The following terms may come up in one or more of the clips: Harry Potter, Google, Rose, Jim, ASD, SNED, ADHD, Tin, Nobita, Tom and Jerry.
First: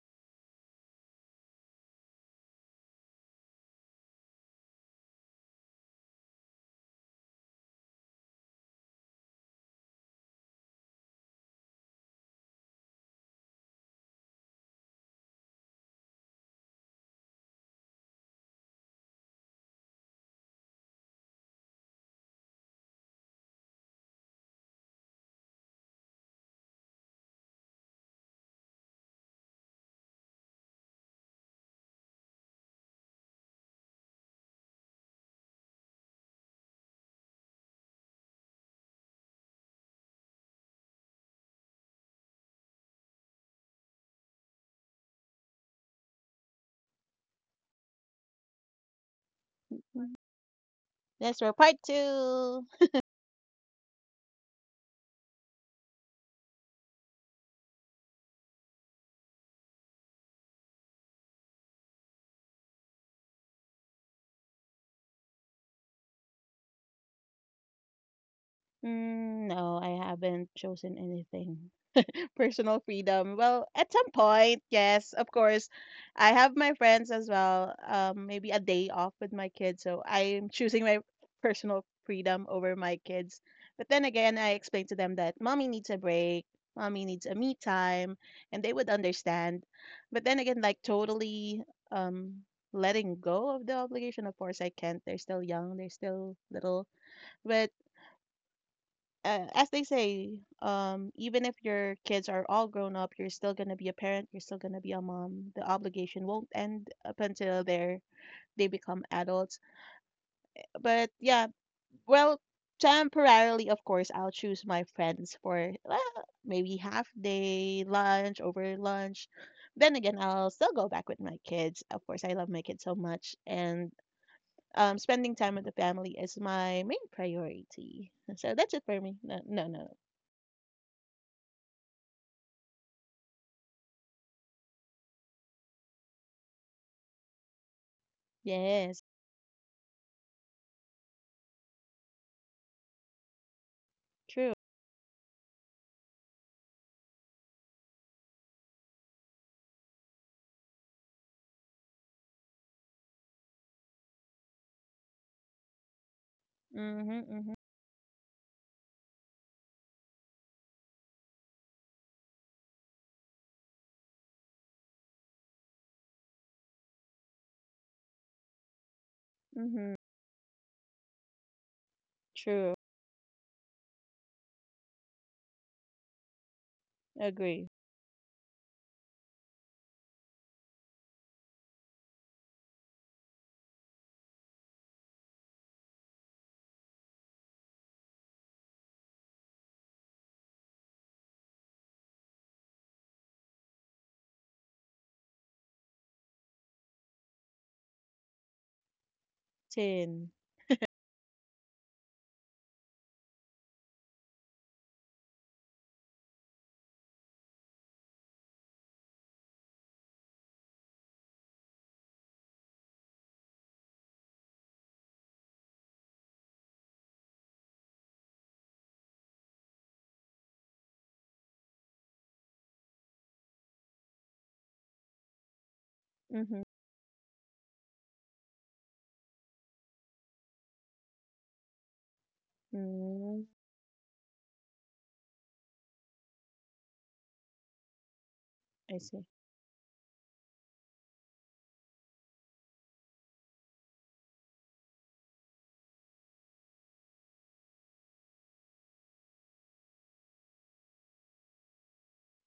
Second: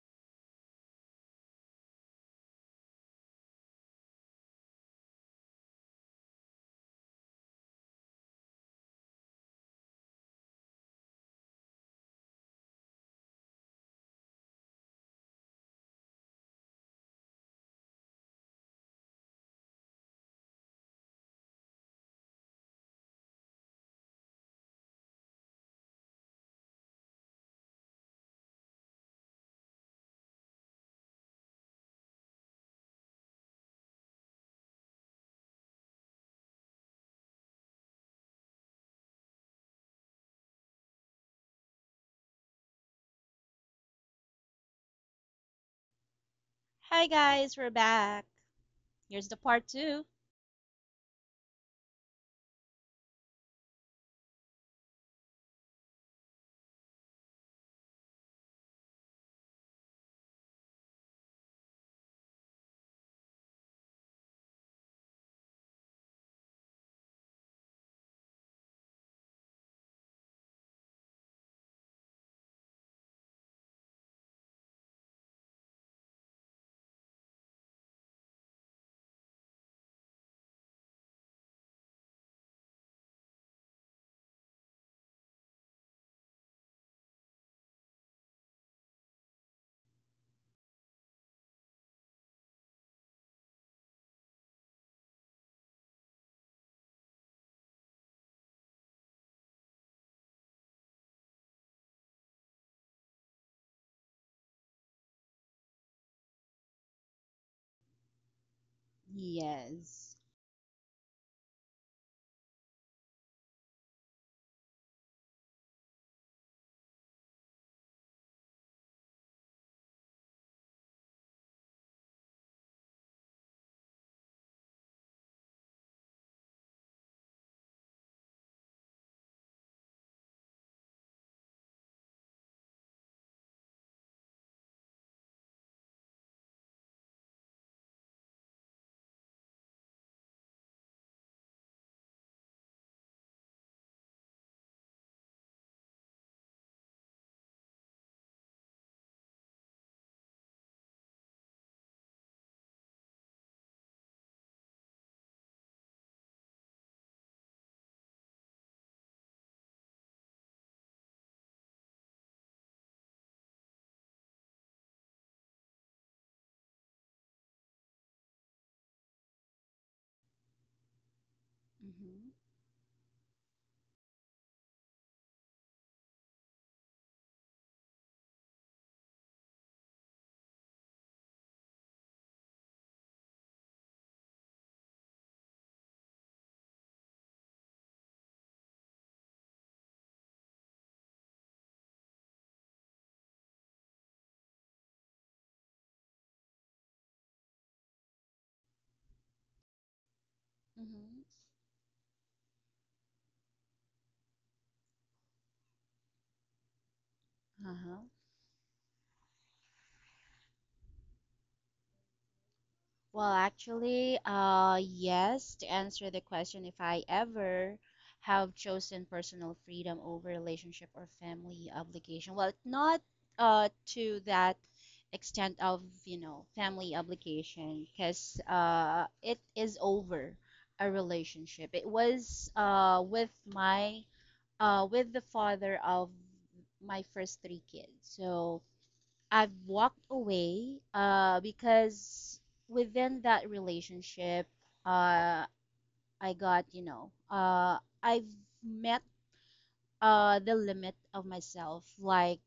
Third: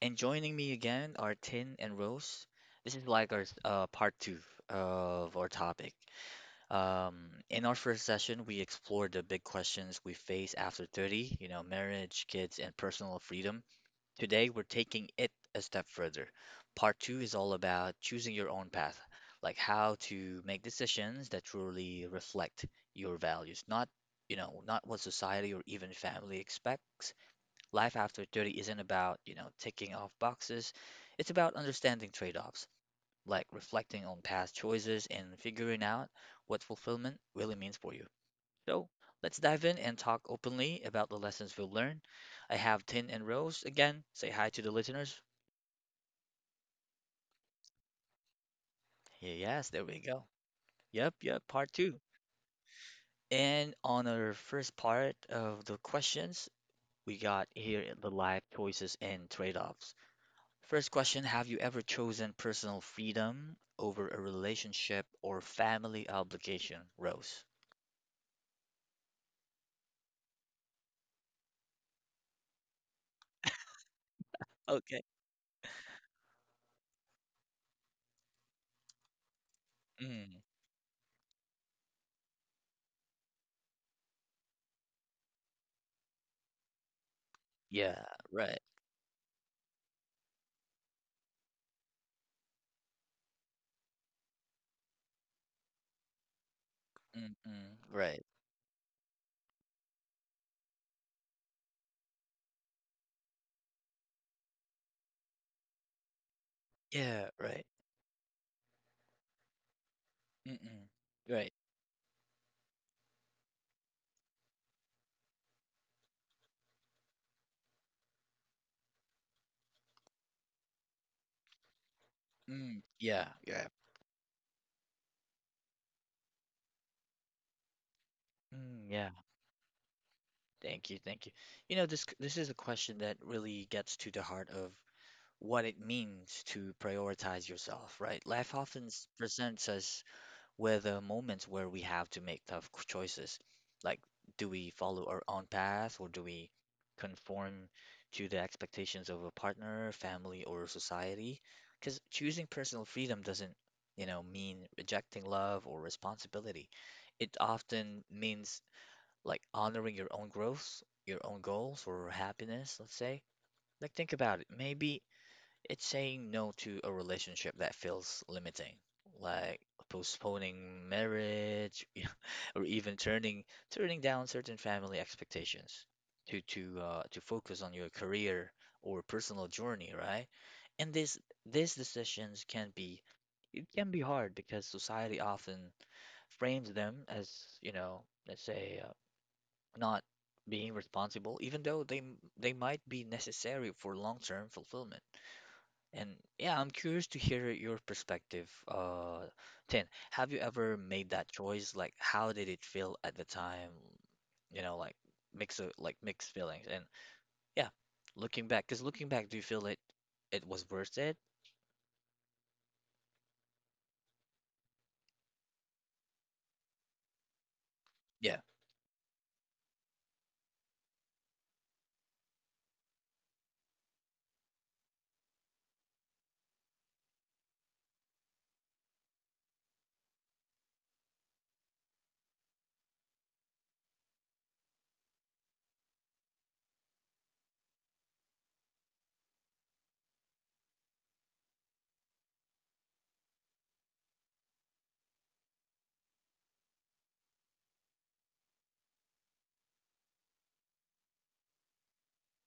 and joining me again are Tin and Rose. This is like our part two of our topic. In our first session, we explored the big questions we face after 30, marriage, kids, and personal freedom. Today, we're taking it a step further. Part two is all about choosing your own path, like how to make decisions that truly reflect your values, not you know, not what society or even family expects. Life after 30 isn't about ticking off boxes. It's about understanding trade-offs, like reflecting on past choices and figuring out what fulfillment really means for you. So, let's dive in and talk openly about the lessons we've learned. I have Tin and Rose again. Say hi to the listeners. Hi guys, we're back. Here's the part Yes, there we 2. go. Yep, That's yep, for part part two. two. And on our first part of the questions, we got here the life choices and trade-offs. First question, have you ever chosen personal freedom over a relationship or family obligation, Rose? No, I haven't chosen anything. Personal freedom? Well, at some point, Okay. yes, of course. I have my friends as well. Maybe a day off with my kids, so Mm, I'm choosing my personal freedom over my kids. But then again, I explained to them that mommy needs a break, mommy needs a me yeah, time, right. and they would understand. But then again, like totally um letting go of the obligation, of course I can't. They're still young, they're still little. But Mm-mm, right. As they say, even if your kids are all grown up, you're still gonna be a parent. You're still gonna be a mom. The obligation won't end up Yeah, until right. They become adults. Yes. Mm-mm, But yeah, right. well, temporarily, of course, I'll choose my friends for maybe half day lunch over lunch. Then again, I'll still go back with my kids. Of course, I love my kids Mm, so yeah, much, yeah. and spending time with the family is my main priority. So that's it Mm, for yeah. me. No, no, no. Thank you, thank you. You know, this is a question that really gets to the heart of what it means to prioritize yourself, right? Life often Yes. Presents us were the moments where we have to make tough choices. Like, do True. we follow our own path or do we conform to the expectations of a partner, family, or society? Because choosing personal freedom doesn't, mean rejecting love or responsibility. Mhm. It Mhm. often means like honoring your own growth, your own goals, or happiness, let's say. Like, think about it. Maybe it's saying no to a relationship that feels limiting, like Mhm. postponing marriage, Mm-hmm. or True. even turning down certain family expectations to focus Agree. on your career or personal journey, right? And this these decisions can be hard because society often frames them as, let's say not being responsible, even though they might be necessary for long-term fulfillment. And yeah, I'm curious to hear your perspective. Tin, have Ten. you ever made Hmm. that choice? Like, how did it feel at the time? You know, like mix of like mixed feelings. And yeah, Uh-huh. looking back, do you feel it was worth it? Well, actually, yes, to answer the question, if I ever Yeah. have chosen personal freedom over relationship or family obligation, well, not to that extent of, Mhm. family obligation, because it is over a relationship. It was Mm. With the father of my first 3 kids. So I see. I've walked away because within that relationship, uh, I got, I've met the limit of myself, like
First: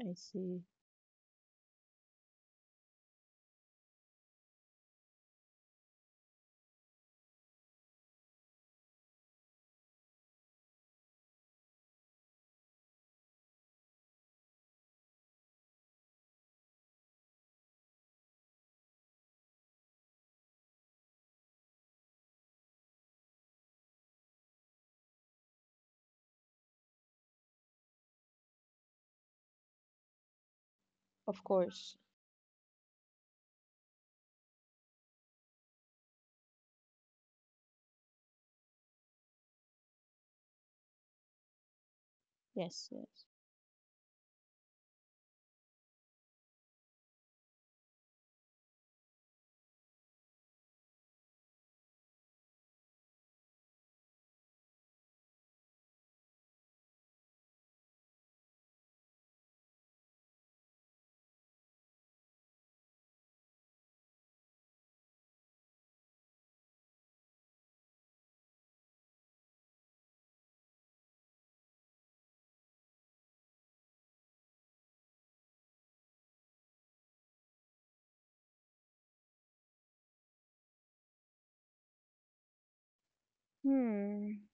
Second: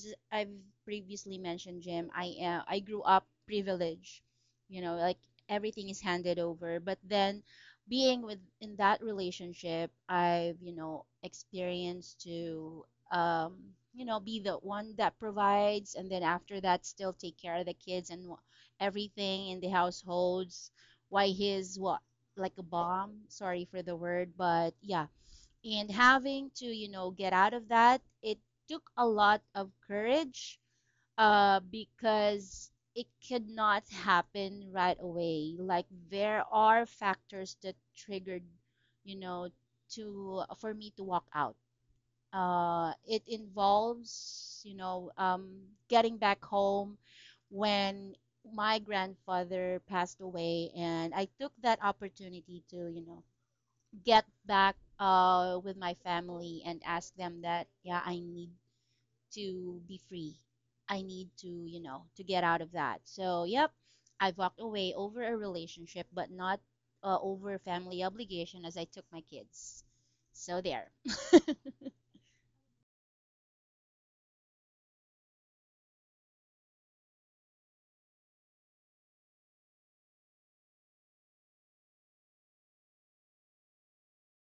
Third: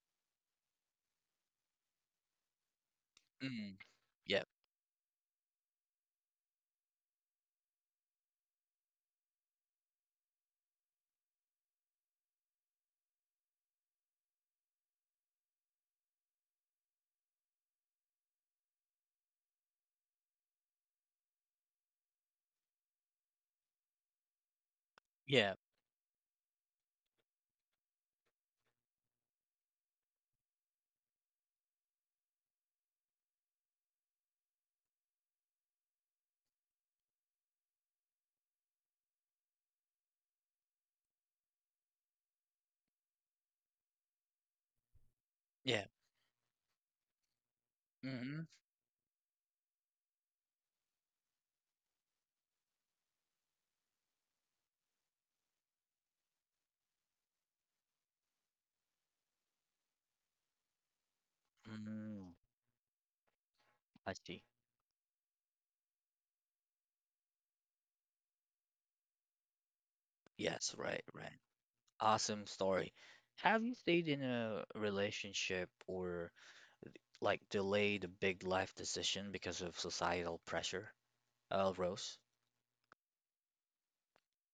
I I've see. previously mentioned, Jim, I grew up Mm, privileged, yeah. Like everything is handed over, but then being with in that relationship, I've, experienced to, um be the one that provides, and then after that still take care of the kids and everything in the households, why he's what, like a bomb, sorry for the word, but yeah. Yeah. And having to, get out of that, it took a lot of courage, Of course. because it could not happen right away. Like, there are factors that triggered, you know to for me to walk out. Yes. It Yes. involves, Yeah. getting back home when Mm-hmm. my grandfather passed away, and I took that opportunity to, get back with my family and ask them that, yeah, I need to be free. I need to Mm, get out of that. So, yep, I I've see. walked away over a relationship, but not over family obligation, as I took my kids. So, Yes, there. right, right. Awesome story. Have you stayed in a relationship or like delayed a big life decision because of societal pressure? Rose. Hmm.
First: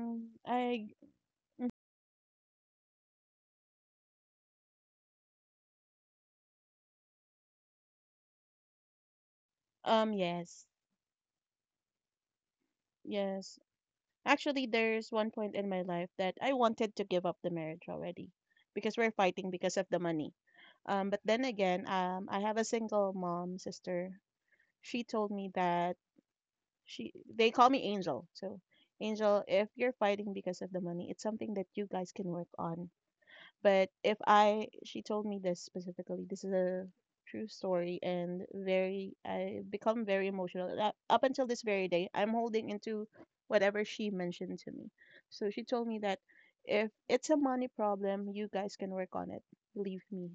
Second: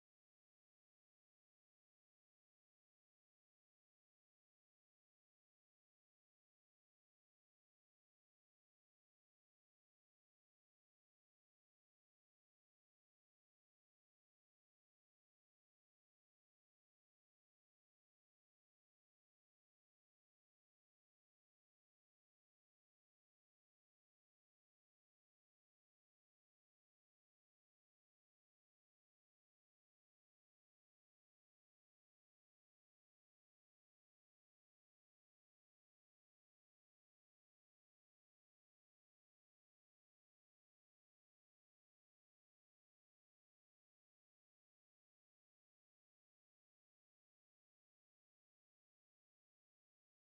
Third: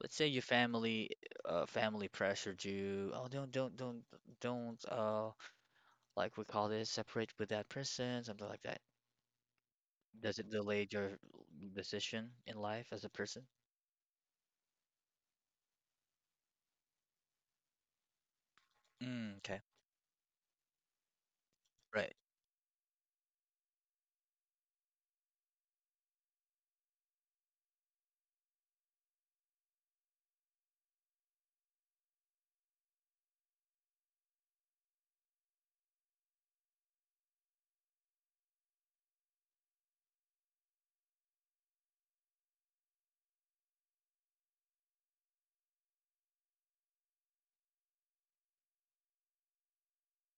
Let's say your I. family pressured you. Oh, don't like we call this separate with that person, something like that. Does it Yes. delay your decision in life as a person? Yes. Actually, there's one point in my life that I wanted to give up the marriage already, because we're Mm, fighting okay. because of the money. But then again, Right. I have a single mom sister. She told me that she they call me Angel. So, Angel, if you're fighting because of the money, it's something that you guys can work on. But if I, she told me this specifically. This is a true story and very, I become very emotional. And up until this very day, I'm holding into whatever she mentioned to me. So she told me that if it's a money problem, you guys can work on it. Believe me.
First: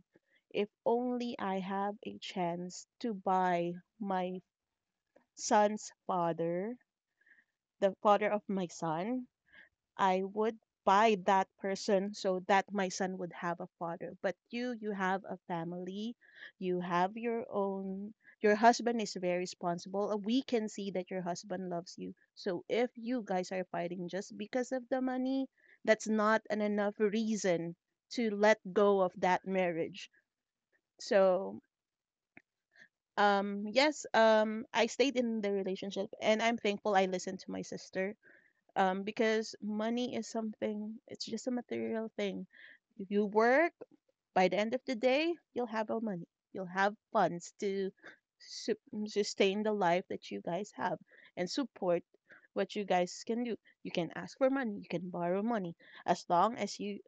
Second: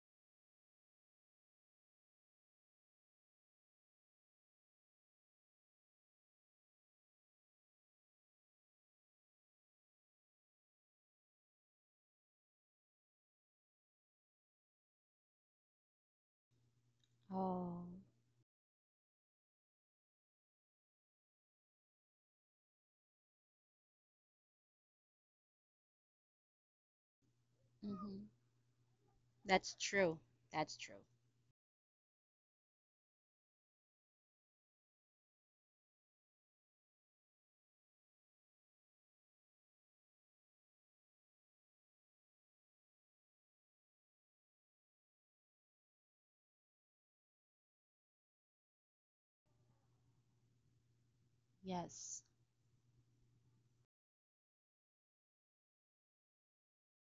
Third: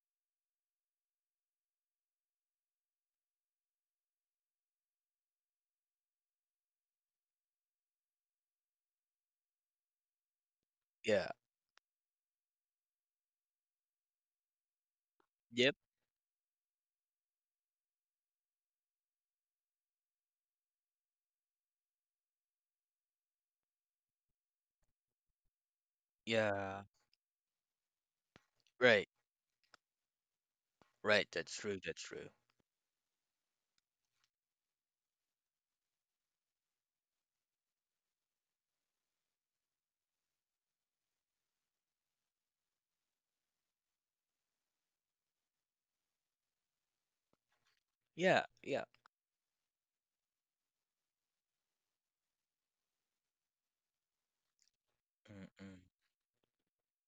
If only I have a chance to buy my son's father the father of my son, I would buy Yeah. that person so that my son would have a father. But you have a Yep. family, you have your Oh. own. Your husband is very responsible. We can see that your husband loves you. So if you guys are fighting just because of the money, that's not an Yeah. enough reason Hmm. to let go Right. of that That's marriage. true. That's true. Right. That's So true. That's true. Yes, I stayed in the relationship, and I'm thankful I listened to my sister. Because money is something, it's just a material thing. If you work, by the end of the day, you'll have a money. You'll have funds to Yeah. su- Yeah. sustain the life that you guys have and support Yes. what you guys can do. You can ask for money, you can borrow money. Mm-mm. As long as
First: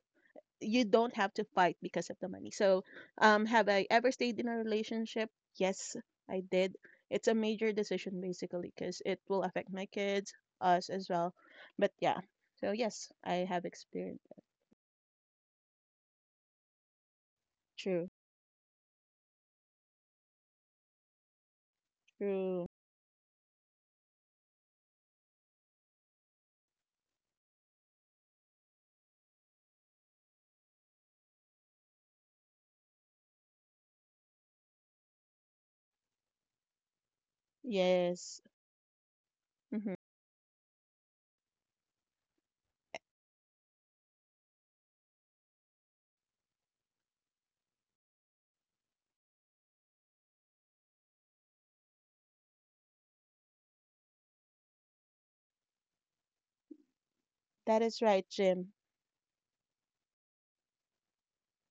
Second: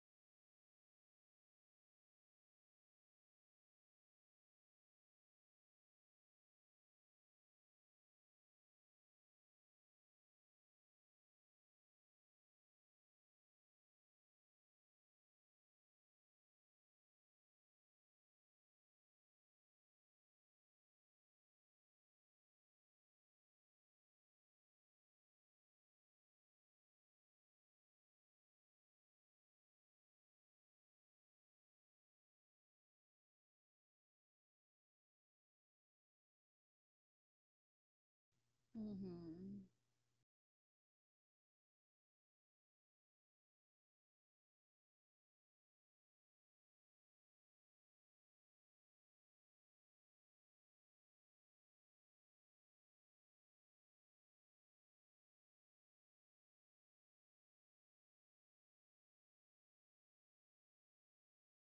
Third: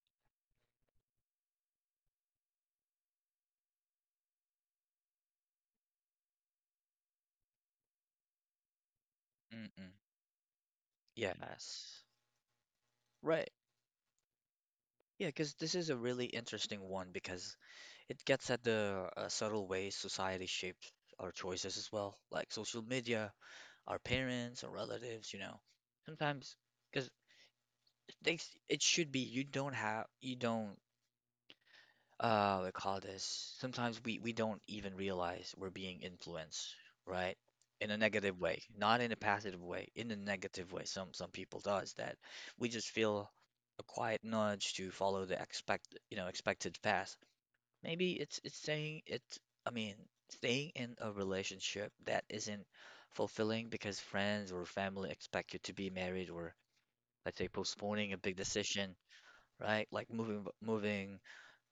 you don't have to fight because of the money. So, have I ever stayed in a relationship? Yes, I did. It's a major decision basically because it will affect my Mm-mm. kids, us as well. But Yes. yeah, so yes, I Right. have experienced that. Yeah, because this is a really interesting one because True, it gets at the subtle ways society shapes our choices as well, like true. social media, our parents, our relatives, you know. Sometimes, because they, it should be you don't have, you don't, we call this. Sometimes we don't even realize we're being influenced, right? In a negative Yes, way, not in a Hmm. passive way, mm-hmm. in a negative way. Some people does that. We just feel a quiet nudge to follow the expected path. Maybe it's I mean, staying in a relationship that isn't fulfilling because friends or family expect you to be married or let's say That is postponing a right, big Jim. decision, right? Like moving,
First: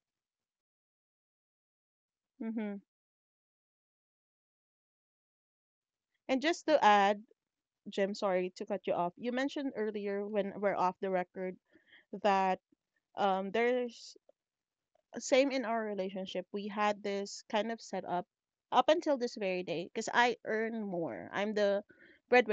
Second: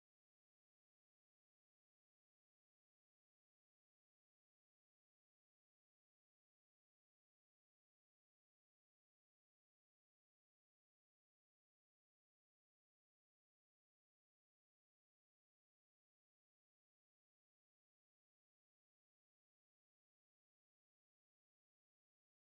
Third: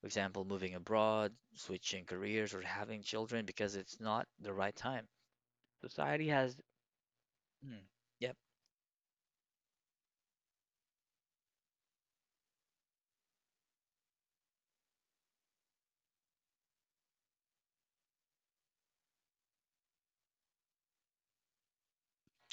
for example, moving abroad, switching careers or Mm-hmm. having children because it's not the right time. Society And has, just to add, mm, Jim, yep, sorry to cut you off. You mentioned earlier when we're off the record that there's same in our relationship. We had this kind of setup up until this very day because I earn more. I'm the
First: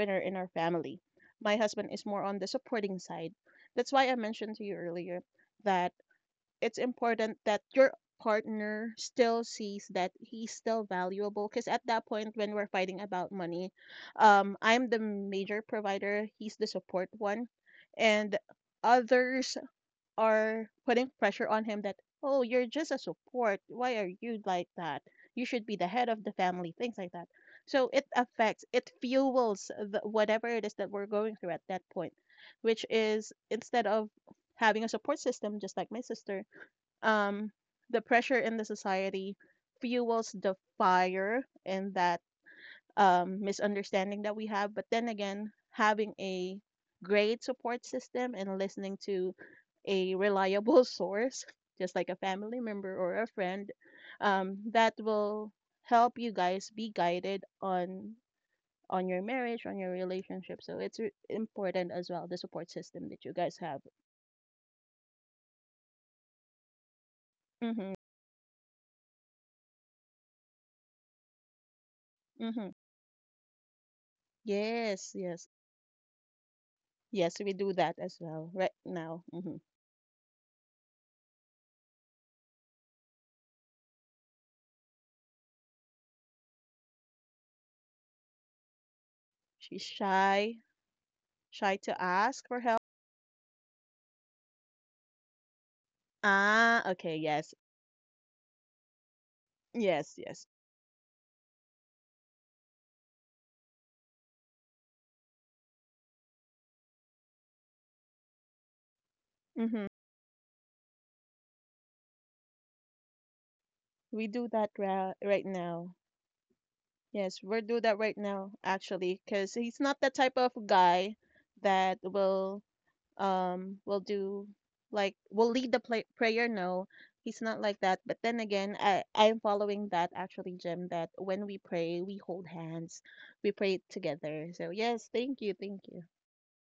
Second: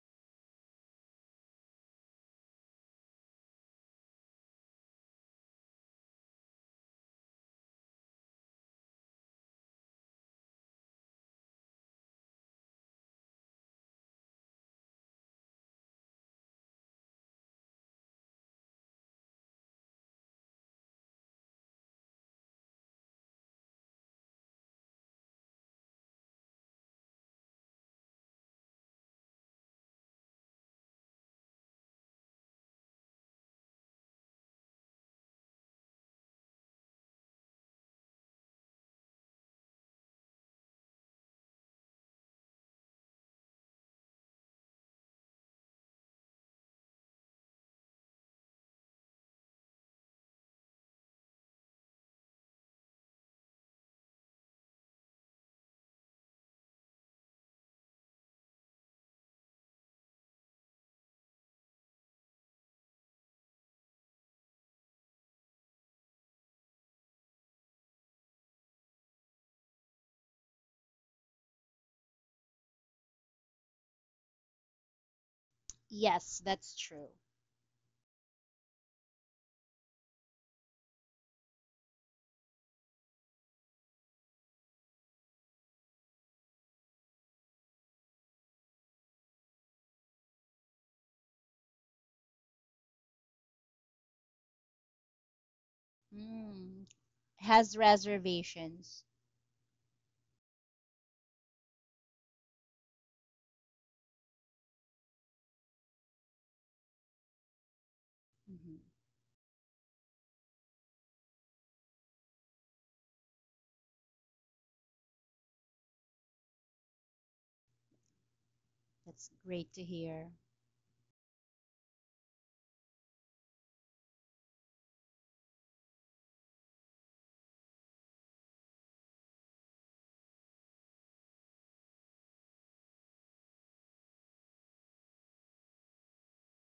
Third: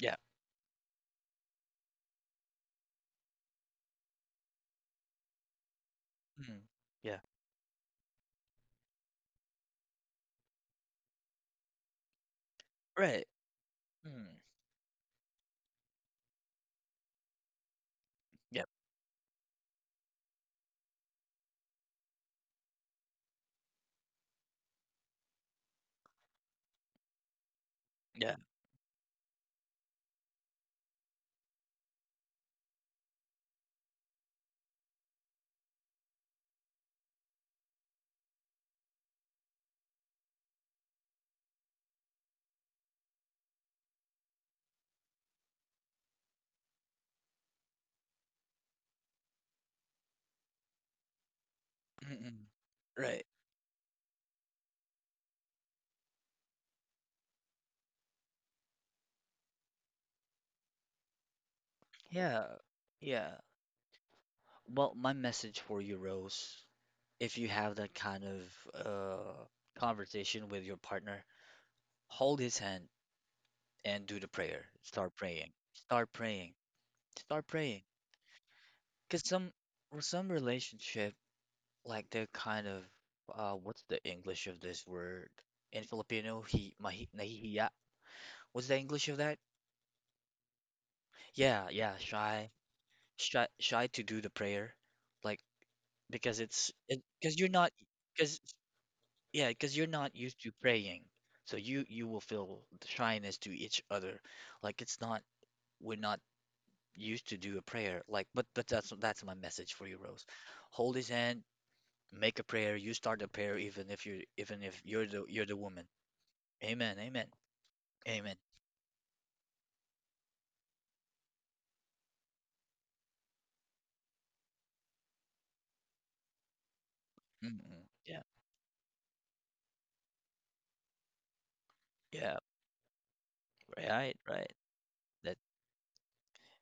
yeah, in our family. My husband is more on the supporting side. That's why I mentioned to you earlier that mm, it's yeah, important that your partner still sees that he's still valuable because at that point when we're fighting right. about money, Mm, I'm the major provider, he's the support one, and yep, others are putting pressure on him that, oh, you're just a support. Why are you like that? You should be the head of the family, things like that. So yeah, it fuels the, whatever it is that we're going through at that point, which is instead of having a support system, just like my sister, um, the pressure in the society fuels the fire in that misunderstanding that we have. But then again, having a great support system and listening to a reliable source, just mm, like a mm, family member or right. a friend, that will help you guys be guided on your marriage, on your relationship. So it's important as well the Yeah. support system that you Yeah. guys have. Well, my message for you, Rose, if you have Mm-hmm. that kind of conversation with your partner, hold his Mm-hmm. hand and do the prayer. Yes, Start yes, praying. Start Yes, praying. that's true. yes. Start We do praying. that as well right now. Because some Mm-hmm. for some relationship, like they're kind of what's the English of this word in Filipino? He mahi nahihiya. What's the English of that? She's shy, Yeah, shy yeah, to ask shy, for help. shy, shy to do the prayer, like, because it's, Ah, Mm. okay. because you're Yes. not, Has because reservations. yeah, because you're not Yes, used yes. to praying. So you will feel the shyness to each other. Like, it's not, we're not used to do a prayer. Like but Hmm. that's my message for Mhm. you, Rose. Hold his hand, make a prayer, you start a prayer even if you're We do even that if you're ra the you're right the woman. now. Amen, amen, Yes, we are do that right amen. now. Actually, That's because great he's to not the hear. type of guy that will do like will lead the play prayer. No, he's not like Mm-mm. that. Yeah, But then again, I'm following that actually, Jim, that when we pray, we yeah, hold hands, we pray right, right. together. So yes, That thank you, thank you.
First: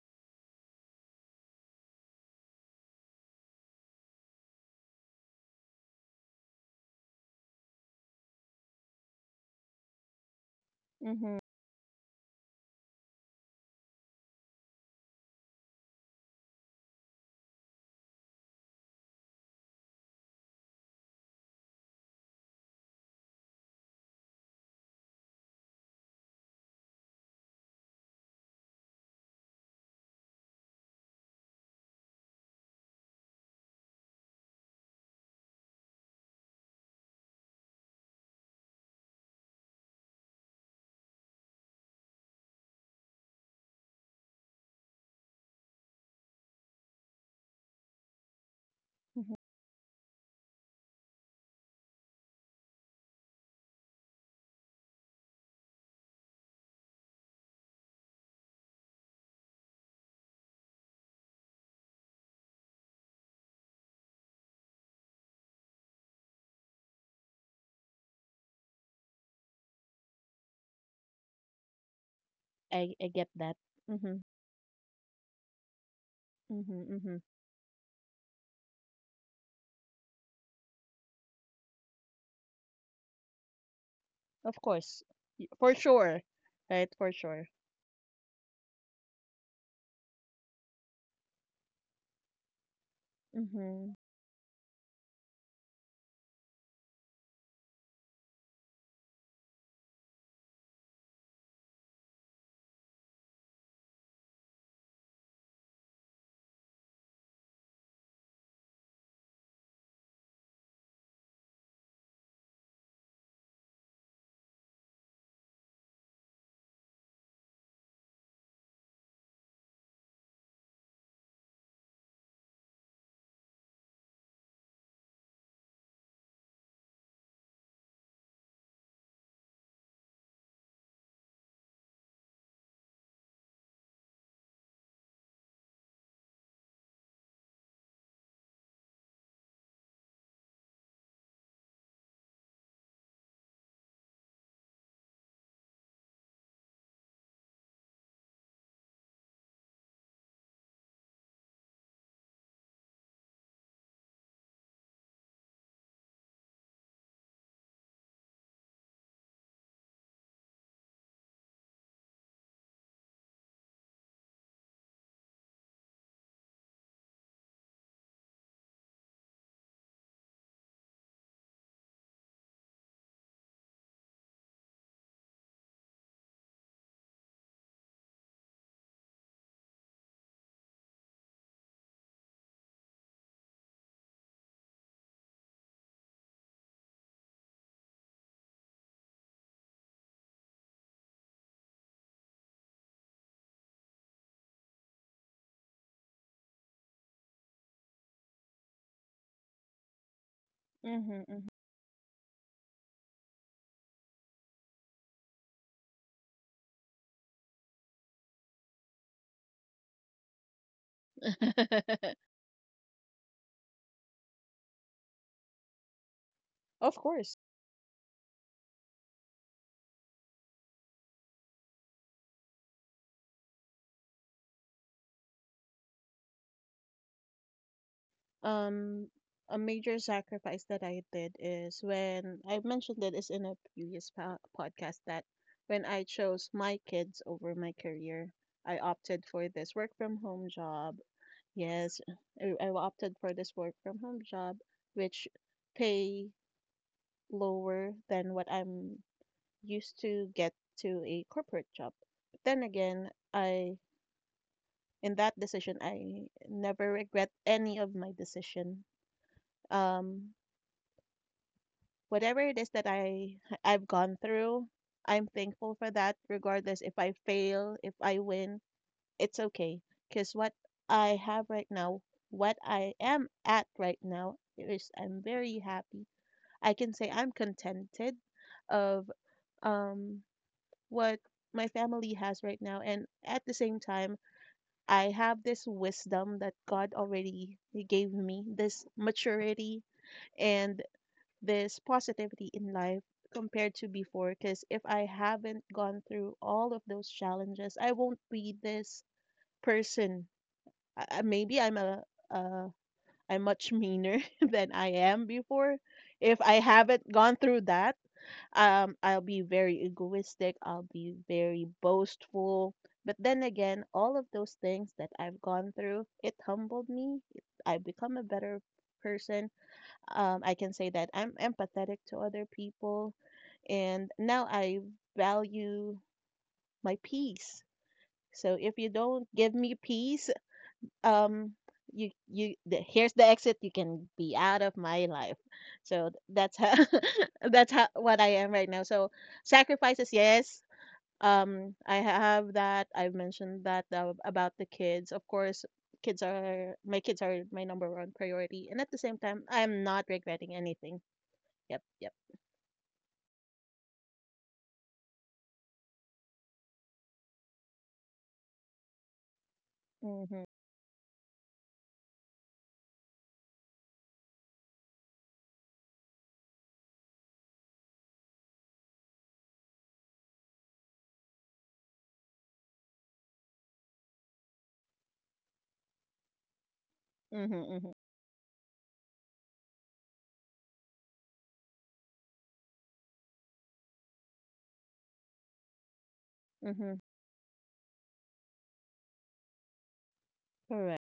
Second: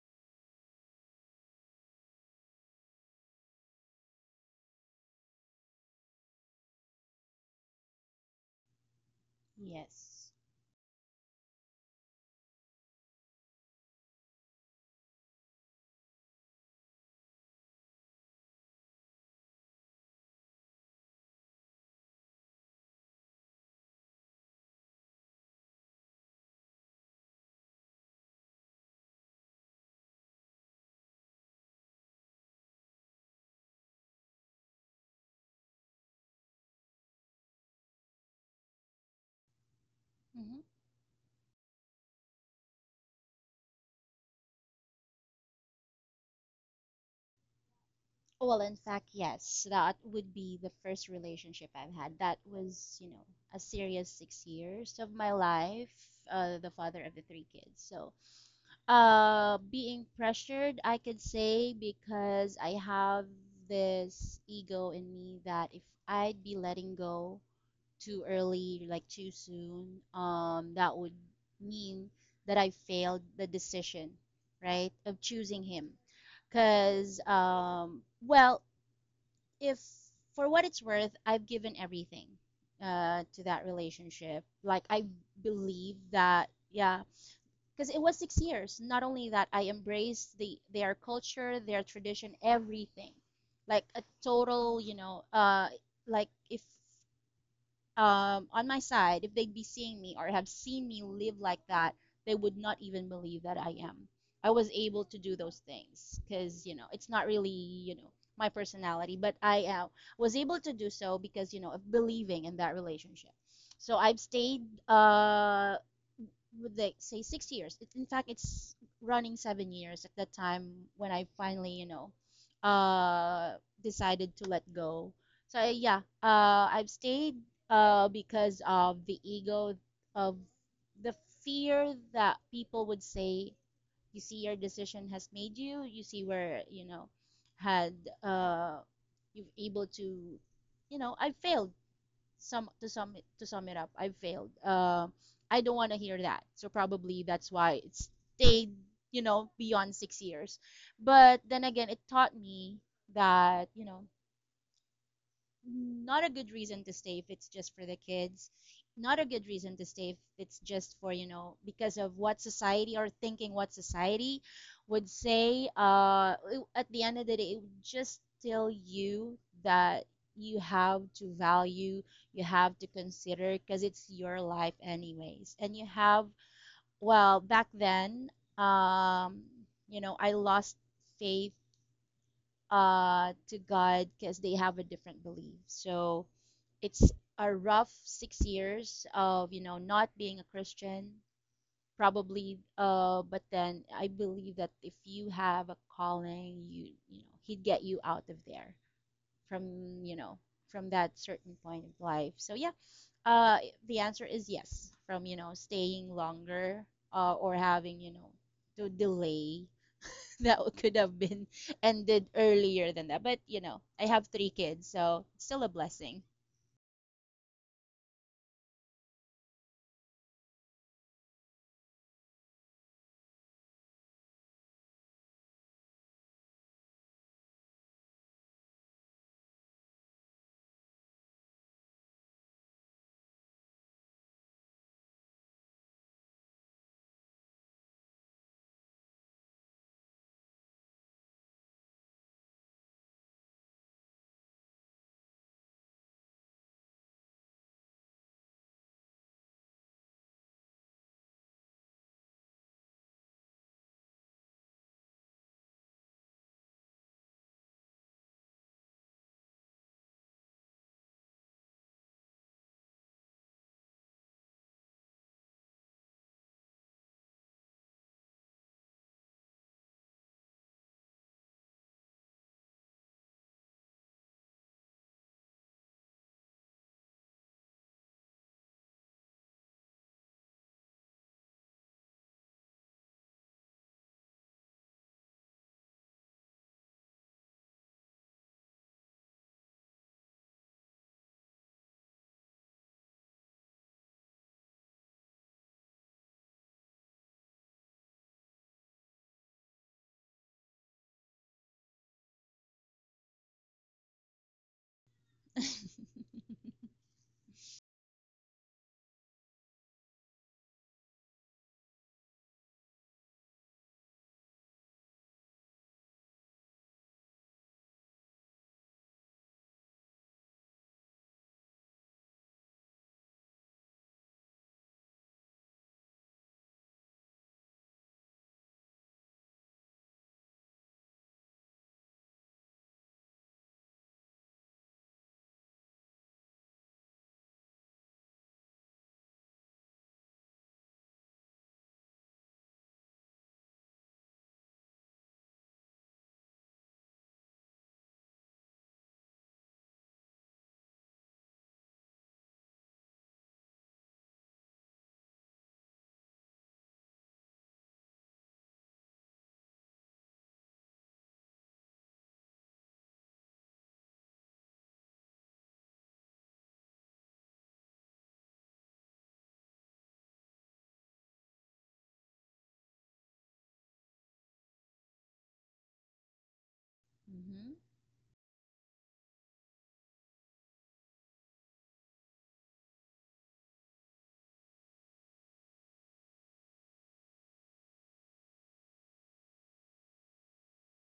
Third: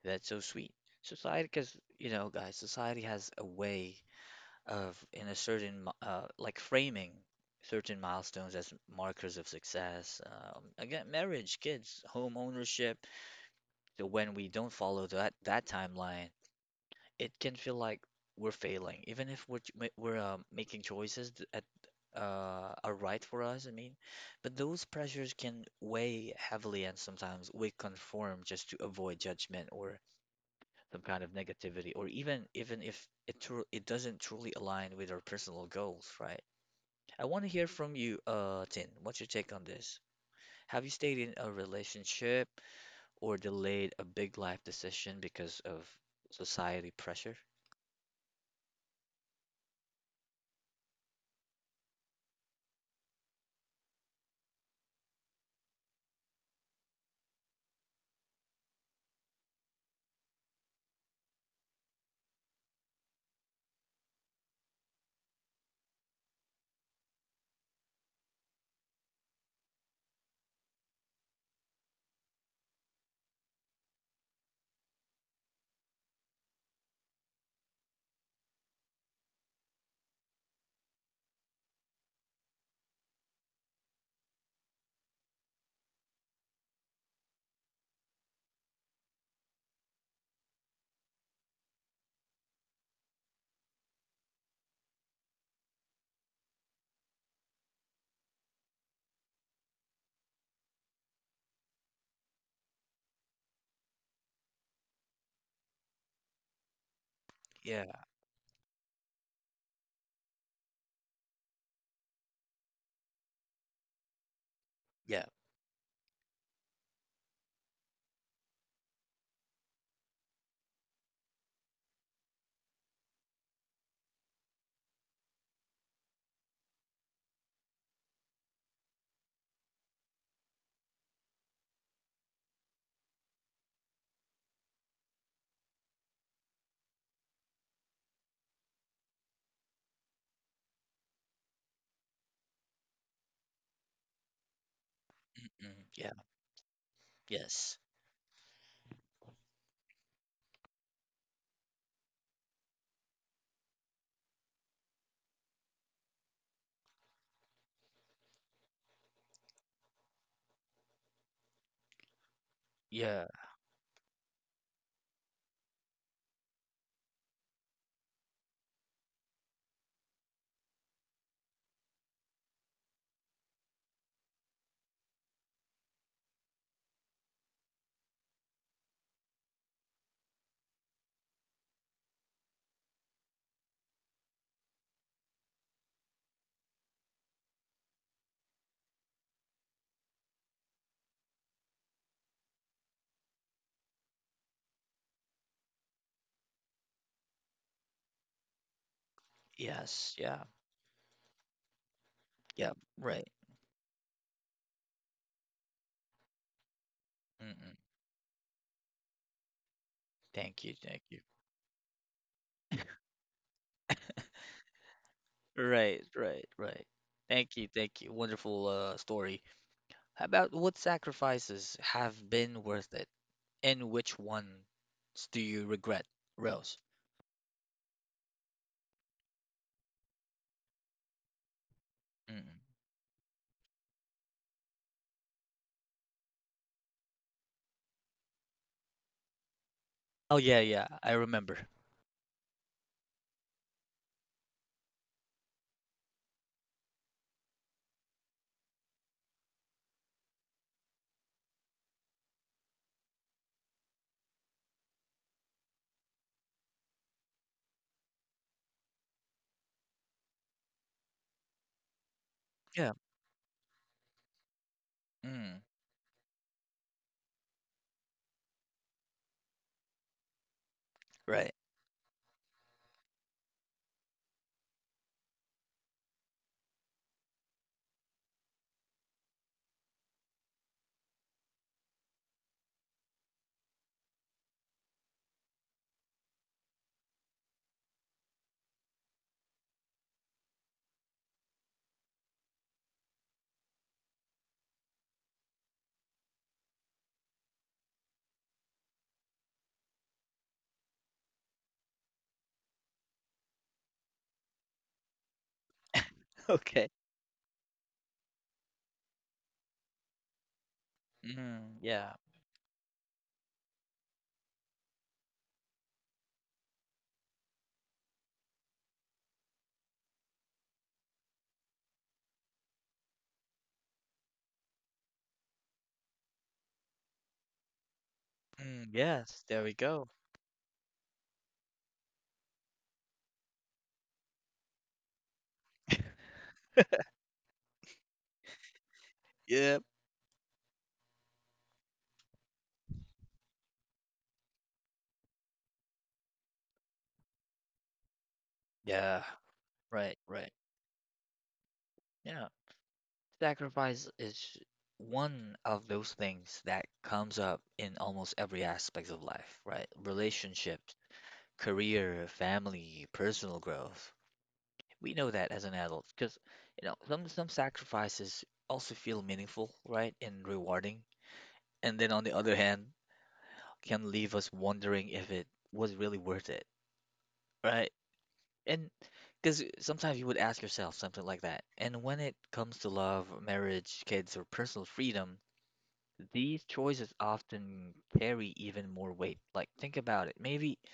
that's so sweet. Society, because, guys, society has a way of in a certain like framing certain milestones as markers of success. Yes. Again, Mhm. marriage, kids, home ownership. So when we don't follow that timeline, it can feel like we're failing, even if we're making choices th- at are right for us. I mean, but those pressures can weigh heavily, and sometimes we conform just to avoid judgment or some kind of negativity, or even if it doesn't truly align with our personal goals, right? I want to hear from you, Tin. What's your take on this? Hmm. Have you stayed in a relationship or delayed a big life decision because of society pressure? Well, in fact, Mhm. yes, that would be the first relationship I've had. That was, a serious 6 years of my life, the father of the 3 kids. So, being pressured, I could say, because I have this ego in me that if I'd be letting go too early, like too soon, that would mean that I I failed get the that. decision, Mhm. right, of choosing him. Mhm. Because, Mhm. Well, if for what it's worth, I've given everything to that relationship. Of Like, course. I For believe sure. that, Right, yeah, for sure. because it was 6 years. Not only that, I embraced their culture, their tradition, everything, like Mm-hmm. a total, like if on my side, if they'd be seeing me or have seen me live like that, they would not even believe that I am. I was able to do those things because, it's not really, Yeah, my personality, but I, was able to do so because, of believing in that relationship. So I've stayed, yeah, would they say 6 years? In fact, it's running 7 years at that time when I finally, uh, decided to let go. So yeah, I've stayed because of the ego of the fear that people would say, you see, your decision has made you. You see where, had uh, you've able to, I failed, sum to sum it up, I failed. I don't mm, want to yeah, hear that. So probably that's why yes, it stayed, beyond 6 years. But then again, it taught me that, not a good reason to stay if it's just for the kids. Not a good reason to stay if it's just for, because of what society, or yeah, thinking what society would say. At the end of the day, it would just tell you that you have to value, you have to consider, because it's your life, anyways. And you have, well, back then, um, I lost faith to God because they have a different belief. So it's a rough 6 years of, not being a Christian probably, but then I believe that if you have a calling, he'd get you out of there from you yes, know yeah, from that Mm-hmm. certain point of life. So yeah, yeah, right. uh the answer is yes, from, staying longer, or Mm-mm. having, to delay that Thank you, could thank have you. been Hmm. ended earlier than that, but, I have 3 kids, so it's still a Right, blessing. right, right. Of course. Thank you, thank you. Wonderful story. How about what sacrifices have been worth it, and which ones do you regret, Rose? Um, a major sacrifice that I did is when I Mm-mm. mentioned it is in a previous po podcast that when I chose my kids over my career, I opted for this work from Oh home yeah, yeah, job. I remember. Yes, I opted for this work from home job, which pay lower than what I'm used to get to a corporate job. Then again, I in that decision I never regret any of my decision. um whatever it is that Yeah. I've gone through, I'm Mm, thankful for that regardless if I fail if I win, it's okay because what I have right. right now, what I am at right now is I'm very happy. I can say I'm contented of um what my family has right now, and at the same time I have this wisdom that God already gave me, this maturity and this positivity in life compared to before. Because if I haven't gone through all of those challenges, I won't be this person. Maybe I'm a, uh, I'm much meaner than I am before. If I Okay. haven't gone through that, I'll be very egoistic, I'll be very Mm, yeah. boastful. But then again, all of those things that I've gone through, it humbled me. I've become a better person. I can say that I'm empathetic to other people, and now I value my peace. So if you Mm, don't yes. give There me we go. peace, um here's the exit, you can be out of my life. So that's how that's how what I am right now. So Yep. sacrifices, yes, I have that I've mentioned that about the kids. Of course, kids are my number one priority, and at the same Yeah. time I'm not Right. Right. regretting anything. Yep, yep. Yeah. Sacrifice is one of those things that comes up in almost every aspect of life, right? Mhm. Relationships, career, family, personal growth. We know that as an adult because, some sacrifices also feel meaningful, right, and rewarding. And then on the other hand, can leave us wondering if it was really worth it, Mhm. Mhm, right? Mhm. And because sometimes you would ask yourself something like that. And when it comes to love, marriage, kids, or personal freedom, these Mhm. choices often carry even more weight. Like, think about it. Maybe, Correct.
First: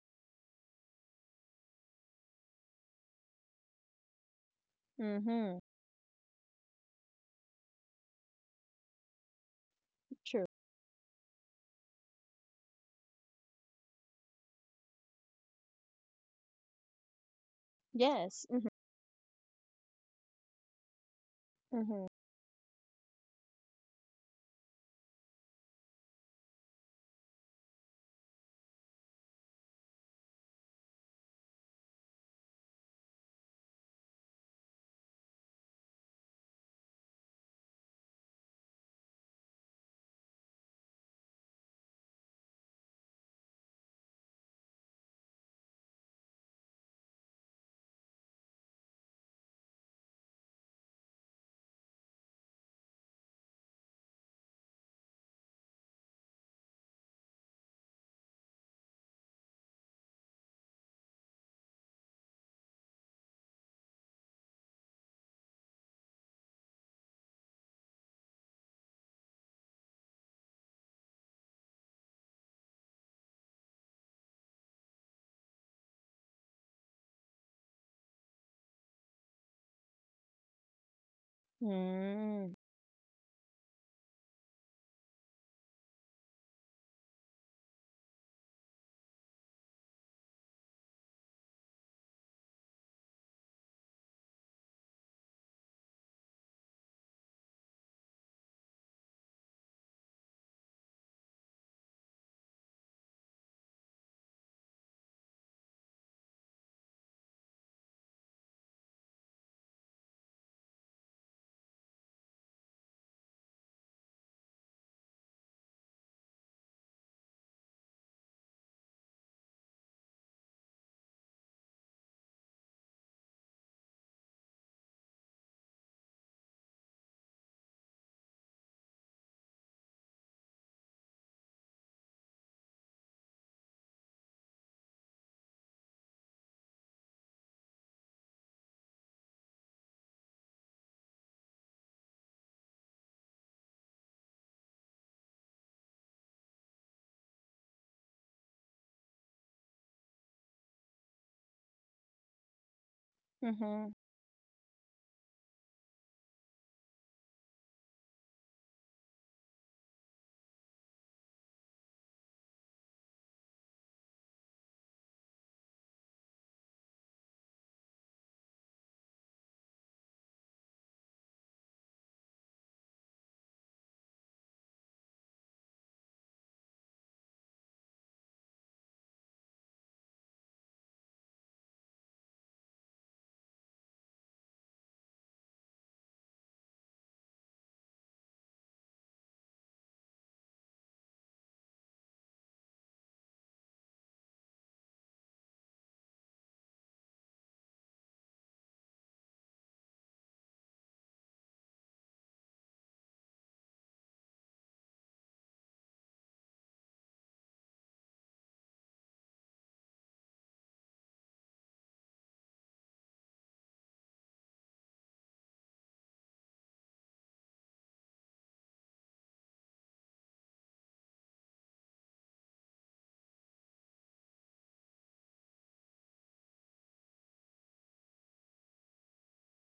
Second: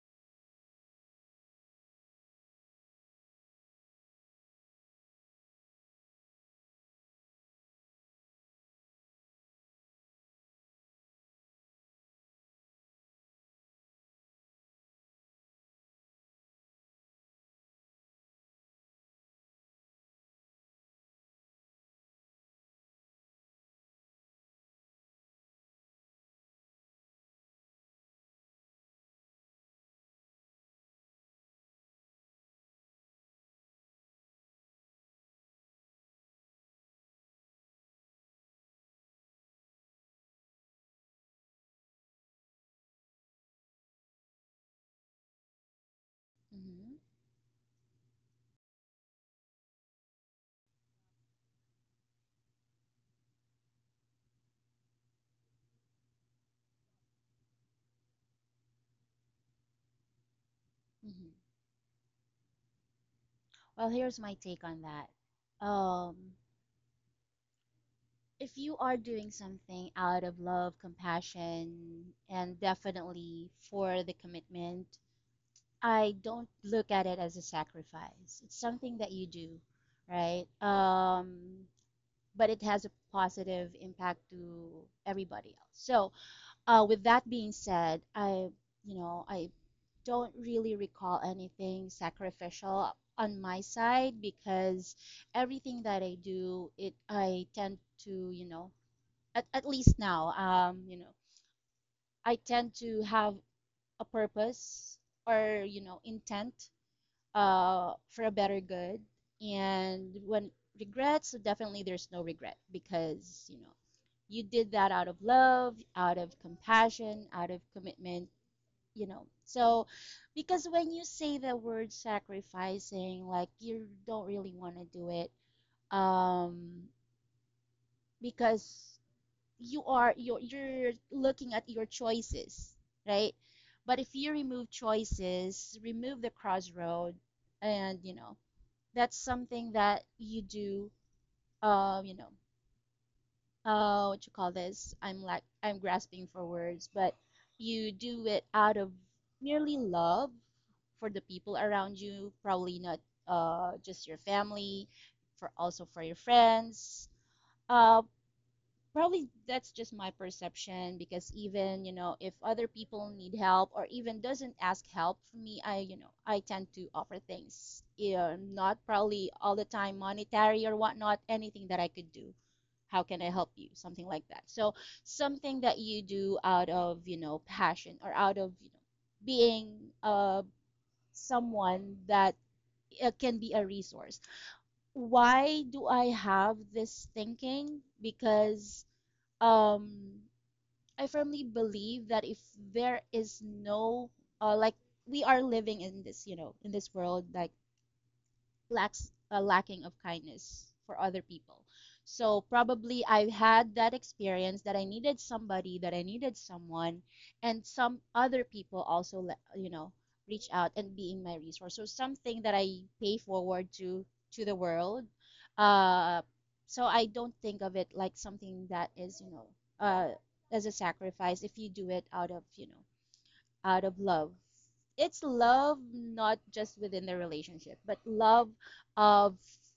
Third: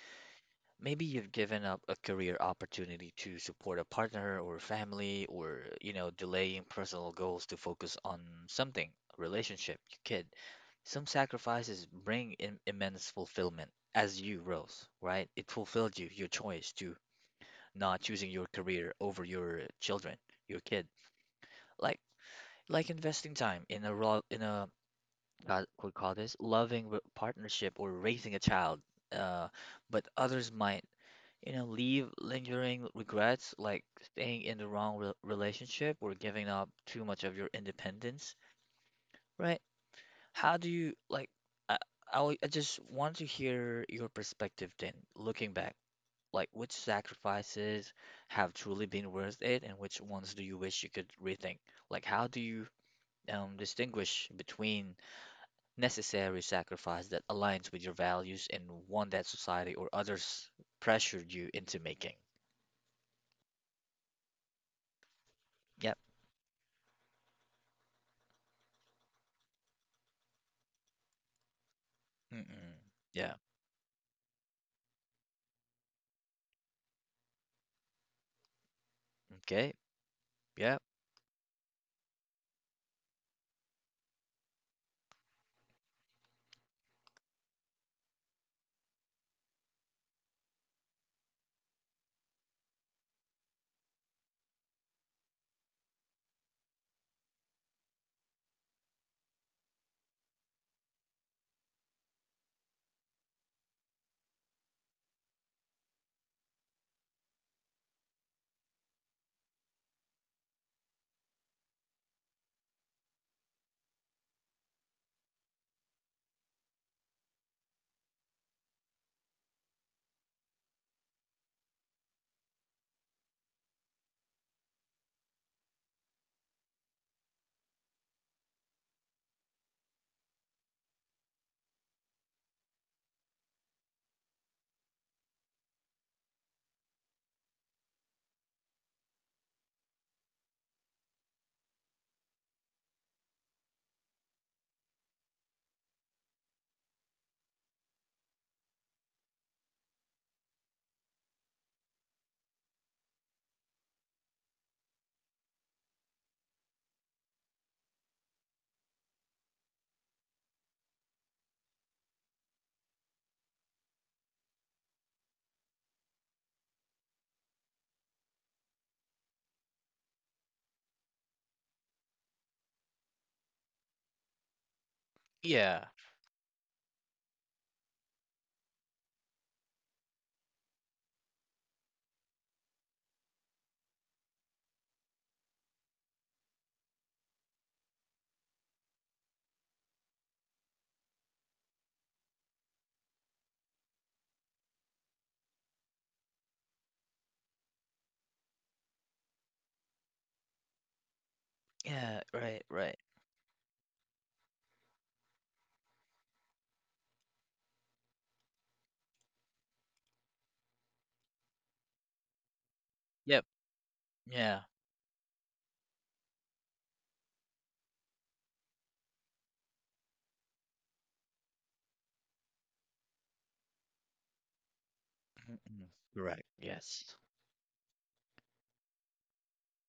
maybe you've given up a career opportunity to support a partner or family, Mhm. or, delaying personal goals to focus on something, a relationship, your kid. True. Some sacrifices bring im immense fulfillment. As you, Rose, right? It fulfilled you, your choice to not choosing your Yes. career over your children, your kid. Like Mhm. like investing time in a what we call this loving partnership or raising a child. Uh, but others might, leave lingering regrets like staying in the wrong re relationship or giving up too much of your independence, right? How do you like? I I just want to hear your perspective then, looking back. Like which mhm, sacrifices have truly been worth it, and which ones do you wish you could rethink? Like, how do you distinguish between necessary sacrifice that aligns with your values and one that society or others pressured mhm. you into making? Well, here's my take on that. Yep. Um, if you are doing something out of love, compassion, and Mm-mm. Yeah. definitely for the commitment, I don't look at it as a sacrifice. It's something that you do, Okay. right? Yep. But Mhm. it has a positive impact to everybody else. So, with that being said, I don't really recall anything sacrificial on my side, because everything that I do, it I tend to, at least now, I tend to have a purpose or, intent for a better good. And when regrets, so definitely there's no regret because, you did that out of love, out of compassion, out of commitment. So, because when you say the word sacrificing, like you don't really want to do it, um, because you're looking at your choices, right? But if you remove choices, remove the crossroad, and, that's something that you do. Uh, you know, what you call this? I'm like, I'm grasping for words, but you do it out of merely love for the people around you, probably not Mhm. just your family, for also for your friends. Uh, Probably that's just my perception, because even, if other people need help or even doesn't ask help from me, I you know I tend to offer things, yeah, not probably all the time monetary or whatnot, anything that I could do, how can I help you, something like that. So something Yeah. that you do out of, passion or out of, being uh someone that it can be a resource. Why do I have this thinking? Because um, I firmly believe that if there is no, like we are living in this world, like lacks a lacking of kindness for other people. Yeah. So Right. Right. probably I had that experience that I needed somebody, that I needed someone, and some other people also, you know, reach out and being my resource. So something that I pay Yep. forward to Yeah. the world. Uh, so I don't think of it like something that is, uh, as a sacrifice. If you do it out of love, it's Mm-mm. love Correct. not just Yes. within the relationship, but love, of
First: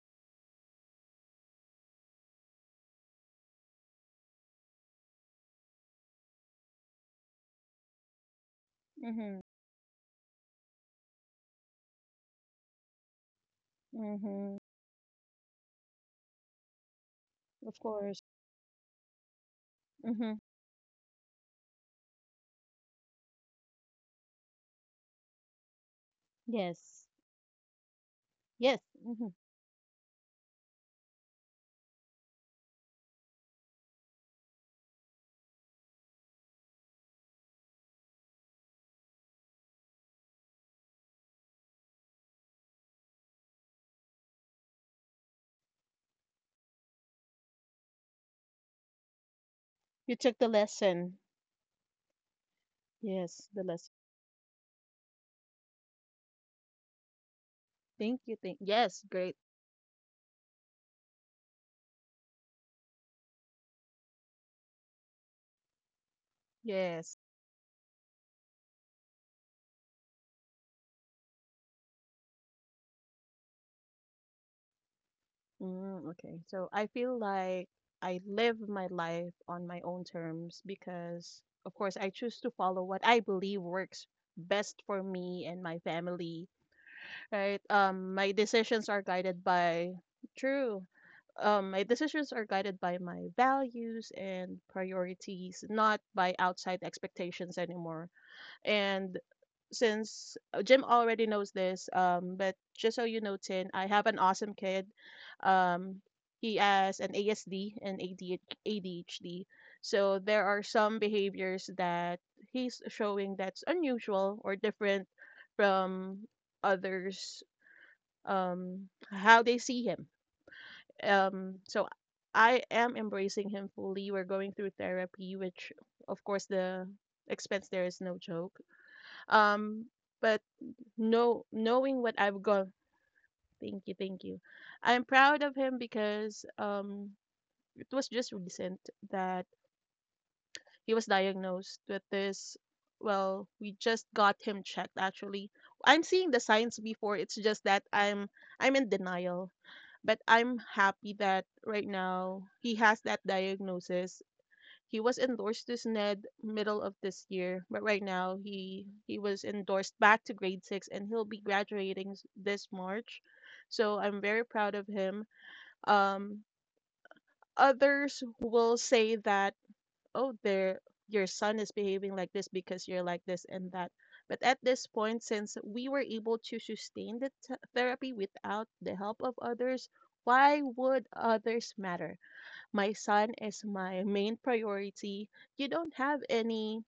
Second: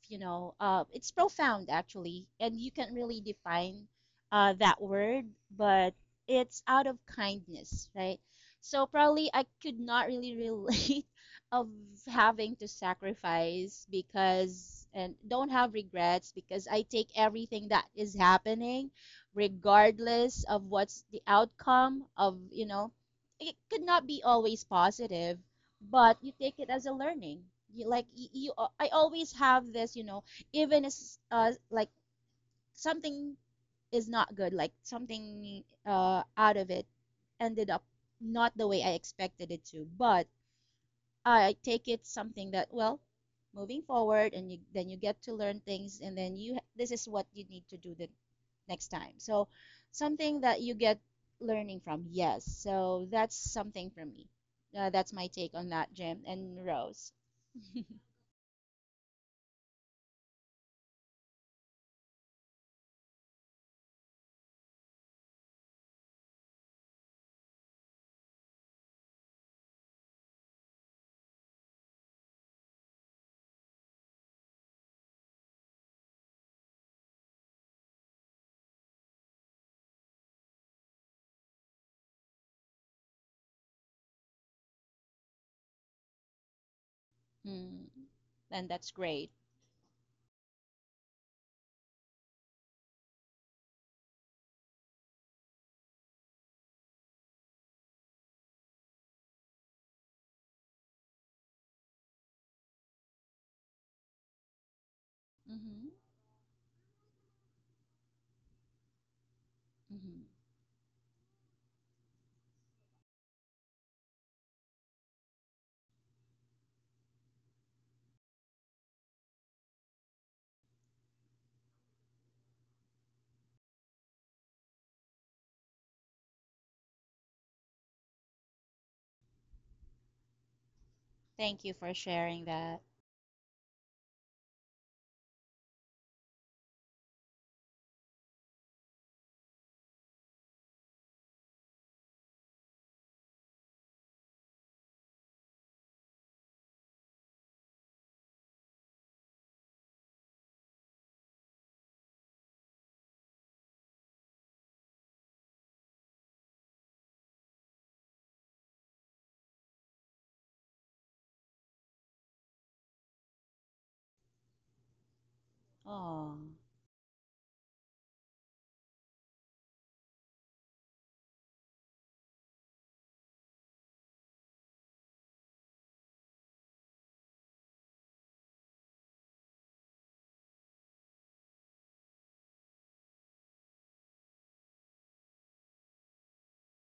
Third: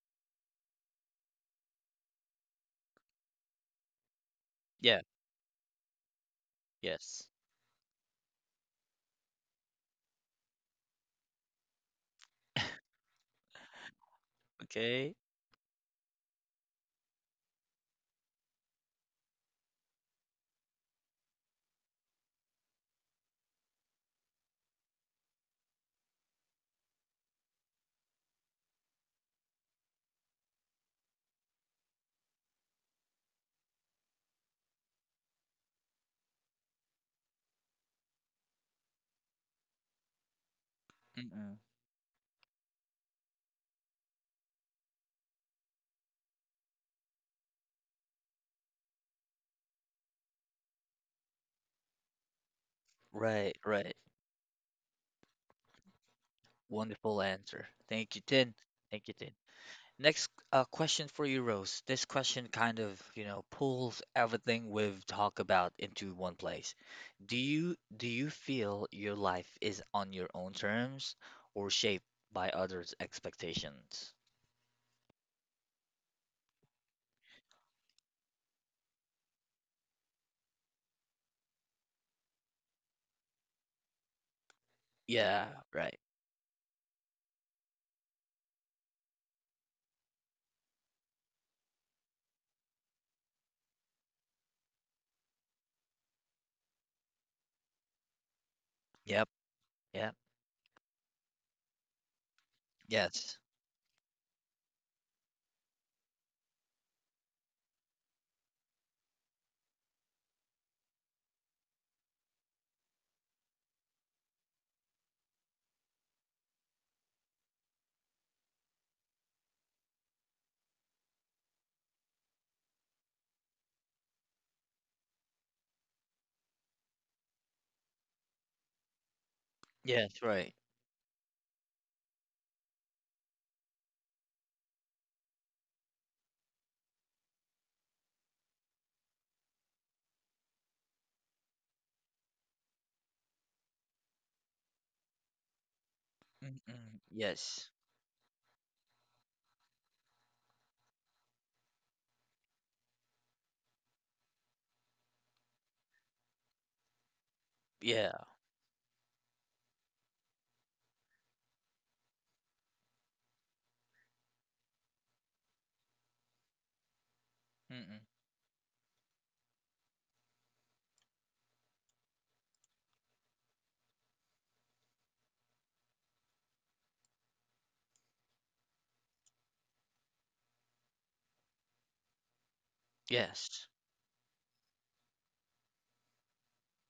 you know it's profound actually, and you can't really define that Yeah. word, but it's out of Yes. kindness, right? So probably Mhm. I could not really relate of having to sacrifice, Mhm. because Okay. and don't have regrets, because I take everything Of that is course. happening Mm-hmm. regardless of what's the outcome of, it could not be always positive, but you take it as a Yes. learning. You, like you, Yes. I Mm-hmm. always have this, even as like something is not good, like something, out of it ended up not the way I expected it to, but I Mm-mm. take it something that, well, moving forward, and then you get to learn things, and then you this is what you need to do the next time. So You took something the that you get lesson. learning from. Yes, so that's Yes, Right, the something lesson. right. for me. That's my take on that, Jim and Rose. Wonderful answer. Thank you, Thank you. Tin. Thank. Yes, Thank you, great. Tin. Next question for you, Rose. This question kind of, pulls everything we've talked about into one place. Yes. Do you feel your life is on your own terms or shaped by others' expectations? Okay. So I feel like I live my life on my own terms because, of course, I choose to follow what I believe works best for Yeah, me and my right. family, right? Mm, My and that's decisions are great. guided by true. My decisions are guided by my values and priorities, not by outside expectations anymore. And Yep. Yep. since Jim already knows this, but just so you Yes. know, Tin, I have an awesome kid. Mm-hmm. Um, he has an ASD and ADHD. Mm-hmm. So there are some behaviors that he's showing that's unusual or different from others, um, how they see him. So I am embracing him fully. We're going through therapy, which of course the expense there is no joke. Um Yes, but right. no Thank you for knowing what sharing I've gone. that. Thank you, thank you. I'm proud of him because it was just recent that he was diagnosed with this. Well, we just got him checked actually. I'm seeing the signs Mm-mm. before, it's just Yes. that I'm in denial. But I'm happy that right now he has that diagnosis. He was endorsed to SNED middle of this year, but right Yeah. now he was endorsed back to grade 6, and he'll be graduating this March. So I'm very proud of him. Oh, Um Mm-mm. others will say that oh, there! Your son is behaving like this because you're like this and that. But at this point, since we were able to sustain the therapy without the help of others, why would others matter? My son Yes. is my main priority. You don't have any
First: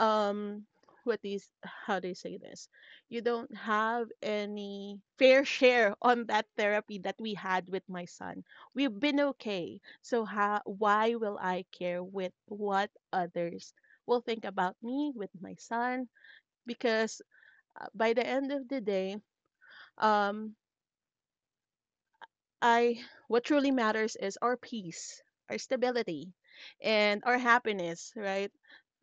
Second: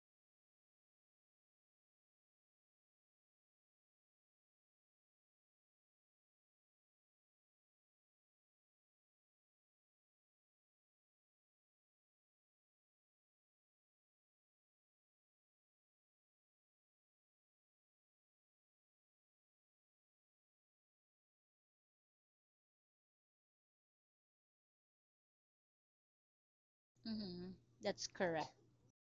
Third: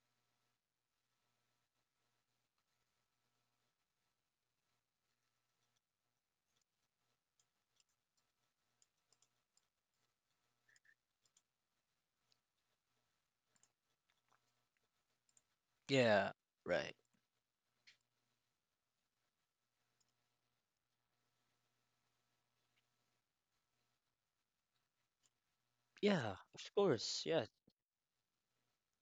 um what is how do you say this, you don't have any fair share on that therapy that we had with my son. We've been okay, so how, why will I care with what others will think about me with my son, Yeah. Right. because by the end of the day, um I what truly matters is our peace, our stability, Yeah, of and course. our Yeah. mm-hmm. That's happiness, right? correct.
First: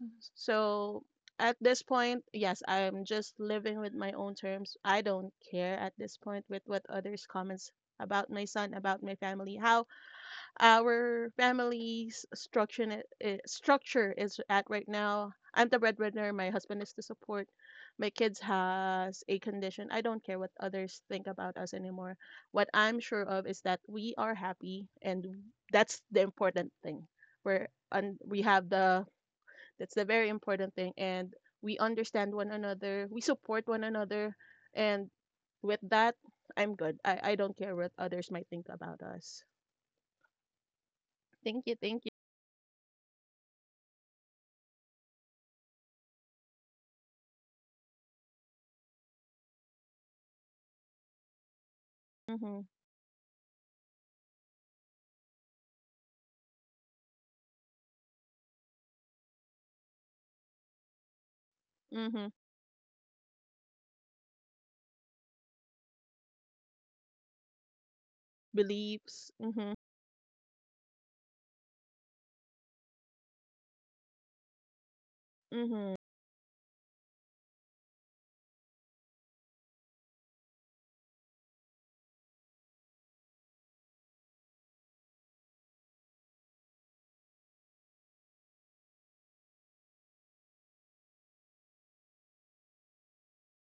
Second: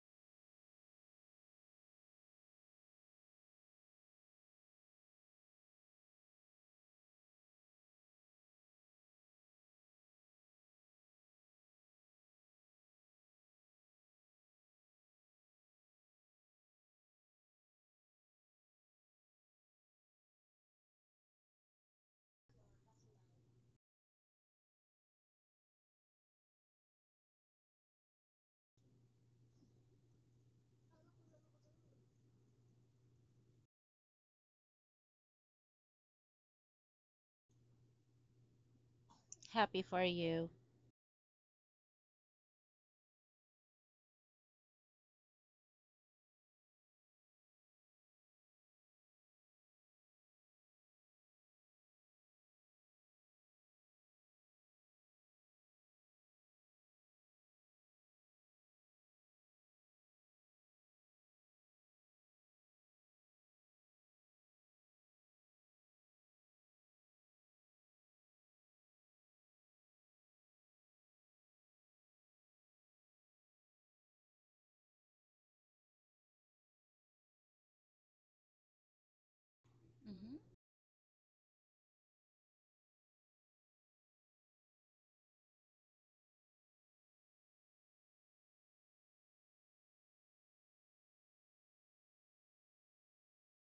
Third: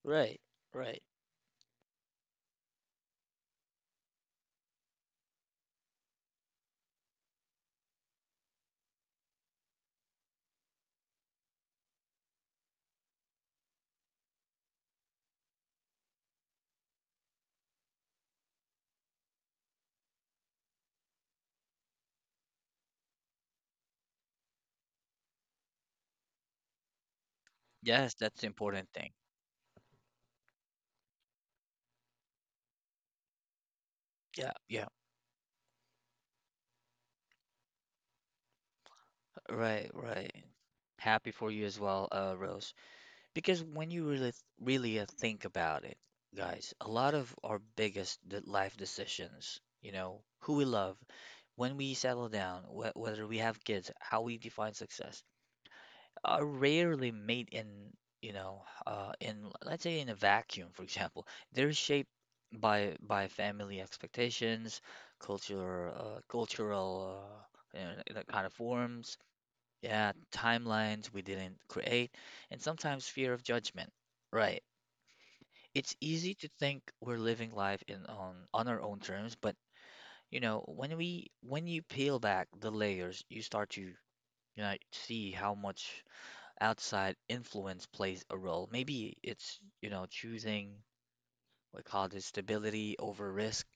Right. So Right. at this point, yes, I'm just living with my own terms. I don't care at this point with what others comments about my son, about my family, how our family's structure n- eh, structure is at right now. I'm the breadwinner. My husband is to support. My kids has a condition. I don't care what others think about us anymore. What I'm sure of is that we are happy, and that's the important thing. We're Yes, and that's we the have important the thing. that's the very important thing. And we understand one another, we support one another. Yeah, yeah, And with that, I'm good. I don't care what others might think about us. Happy right, for right. you. Happy for you Thank you, as thank well, you. Rose. Because when you really, really think about it, guys, a lot of our biggest life decisions, who we love, when we settle Mm-hmm. down, wh whether we have kids, how we define success, are rarely made in let's say in a vacuum, for example. They're shaped Mm-hmm. by family expectations, cultural, that kind of forms, Beliefs. Mm-hmm. yeah, timelines we didn't create, and sometimes fear of judgment. Right. Mm-hmm. It's easy to think we're living life in on our own terms, but Mm-hmm. When you peel back the layers, you start to see how much outside influence plays a role. Maybe it's, choosing what we call this stability over risk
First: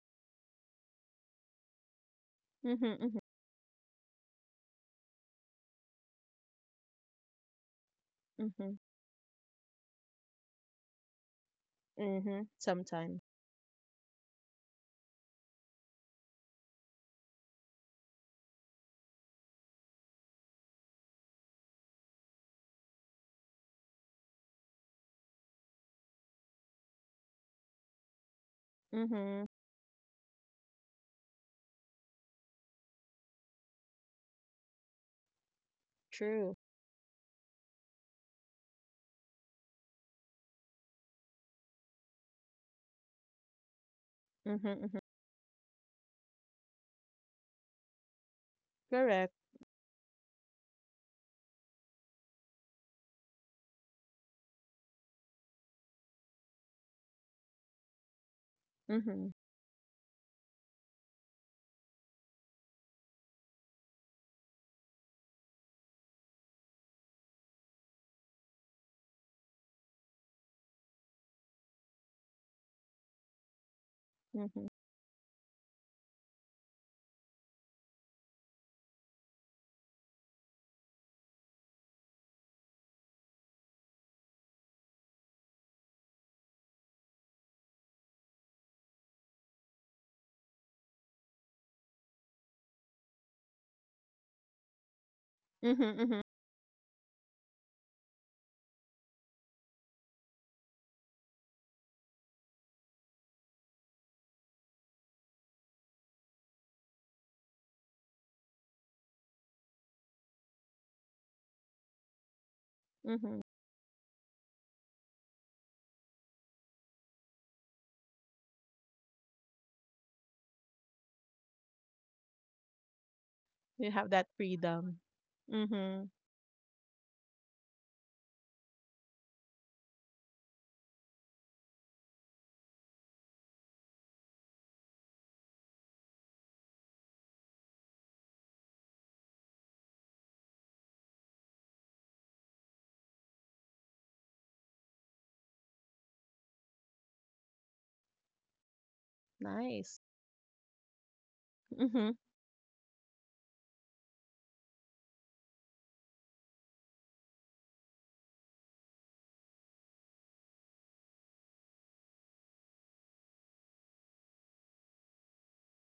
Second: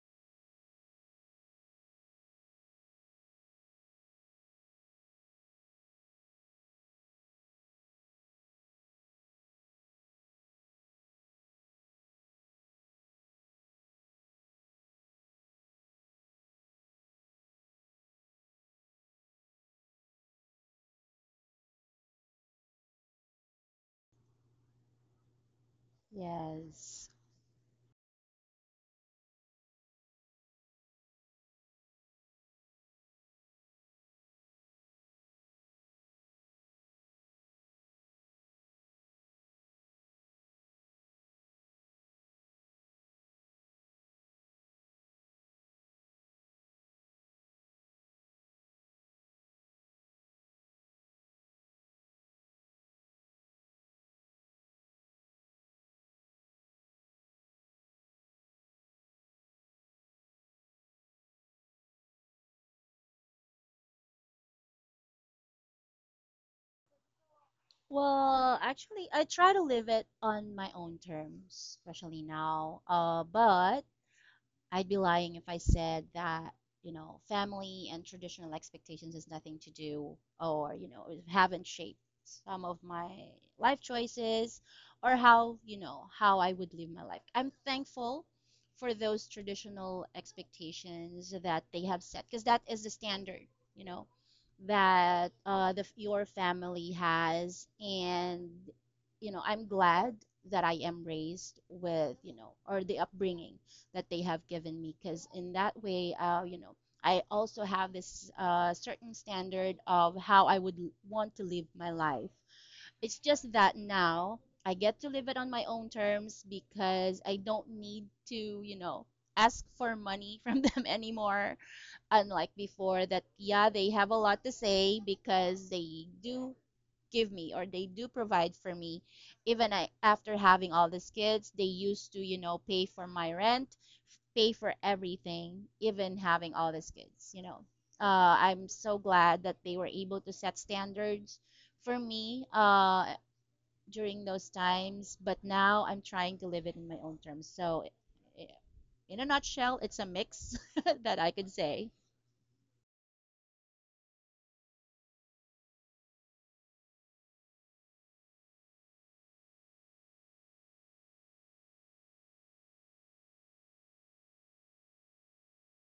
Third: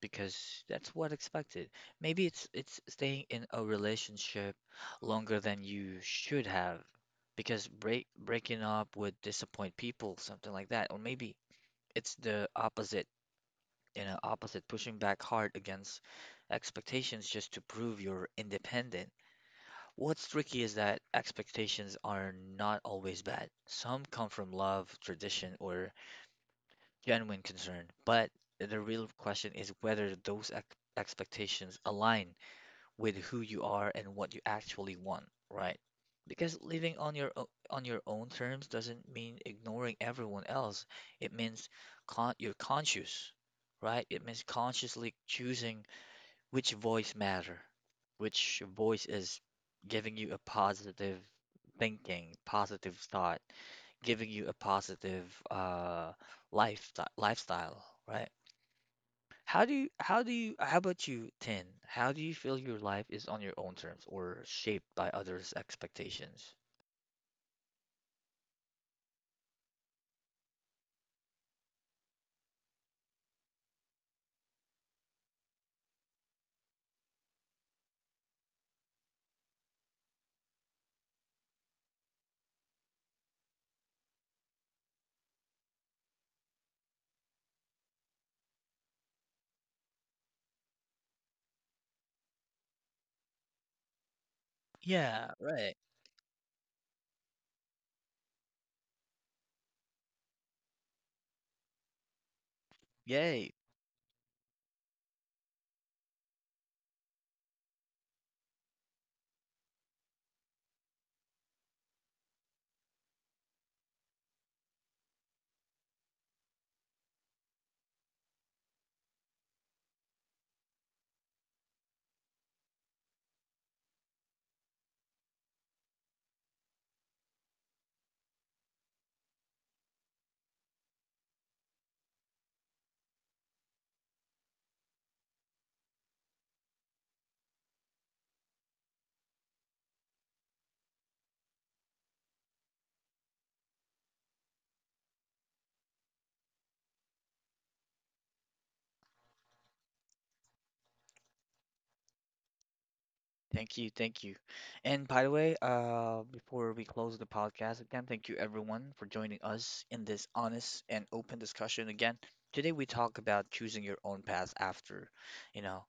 because that's what expected. Maybe it's Mm-hmm. Mm-hmm. staying in a relationship longer than you should have because breaking Mm-hmm. up would disappoint people, something like that. Or maybe it's Mm-hmm. the opposite, Sometimes. you know, opposite pushing back hard against expectations just to prove you're independent. What's tricky is that expectations are not always bad. Some come from love, tradition, or Yes. genuine concern, but the real Mm-hmm. question is whether those ex expectations align with who you are and what you actually want, right? True. Because living on your own terms doesn't mean ignoring everyone else. It means con you're conscious, right? It means Mm-hmm. Mm-hmm. consciously choosing which voice matter which voice Correct. is giving you a positive thinking, positive thought, giving you a positive uh lifestyle, right? Mm-hmm. How about you, Tin? How do you feel your life is on your own terms or shaped by others' expectations? Well, actually, I try to live it on my own terms, especially now. But Mm-hmm. I'd be lying if I said that, family and traditional expectations has nothing to do, or, haven't shaped some of my life choices or how you know how I would live my life. I'm thankful for those traditional expectations that they have set, because that is the standard, you know Yeah, that right. Mm-hmm. the Mm-hmm. your family has, and, I'm glad that I am raised with, you know or the Yay. upbringing that they have given me, because in that way, I also have this, certain standard of how I would want to live my life. It's Mm-hmm. just that now I get to live it on my own terms, because I don't need to, ask for money from them anymore, unlike before that, yeah, they You have have a that lot to say freedom. because they Mm-hmm. do give me or they do provide for me, even I, after having all these kids they used to, pay for my rent, pay for everything, even having all these kids. I'm so glad that they were able to set standards for me during those times. But now I'm trying to live it in my own terms. So, in a nutshell, it's a Nice. mix that I could say. Mm-hmm. Thank you, thank you. And by the way, before we close the podcast again, thank you everyone for joining us in this honest and open discussion again. Today we talk about choosing your own path after, you know,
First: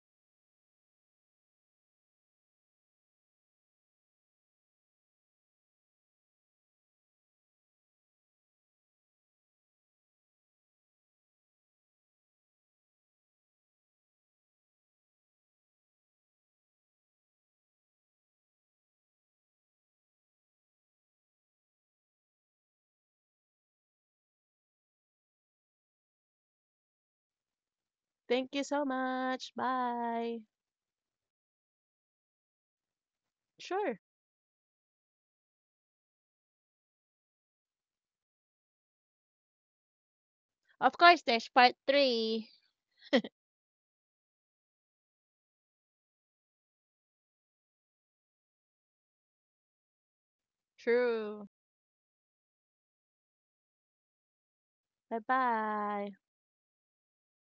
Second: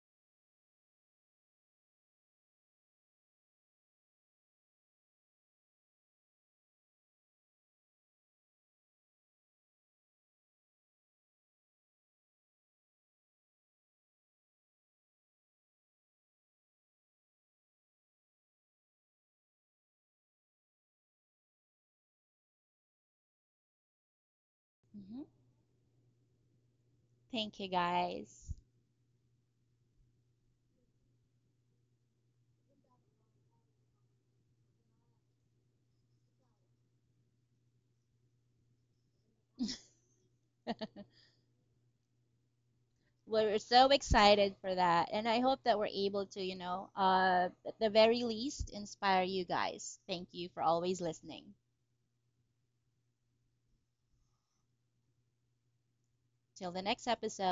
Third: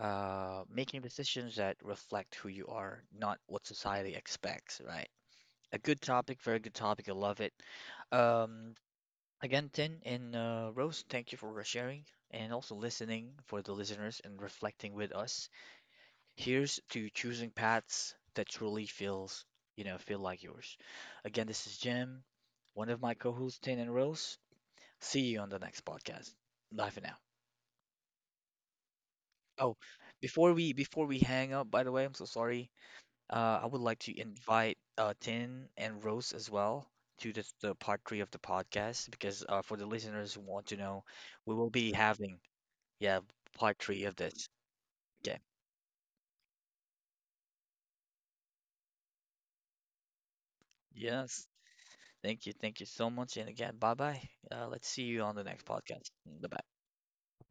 making decisions that reflect who you are, not what society expects, right? A good topic, very good topic. I love it. Um, Again, Tin and Rose, thank you for sharing and also listening for the listeners and reflecting with us. Here's to choosing paths that truly feels, feel like yours. Again, this is Jim, one of my co-hosts, Tin and Rose. See Hmm. you on the next podcast. Bye for now. Thank you, guys. Thank you so much. Oh, Bye. before we hang up, by the way, I'm so sorry. I would like Sure. to invite Tin and Rose as well to the part three of the podcast because for the listeners who want to Of know, course, there's we will part be having, three. yeah, We're part so three of this. excited for that, and I Okay. hope that we're able to, at the very least, inspire you guys. Thank you for always Yes. True. listening. Thank you. Thank you so much. And again, bye bye. Let's see Bye you on the next podcast. bye. Bye bye. Till the next episode.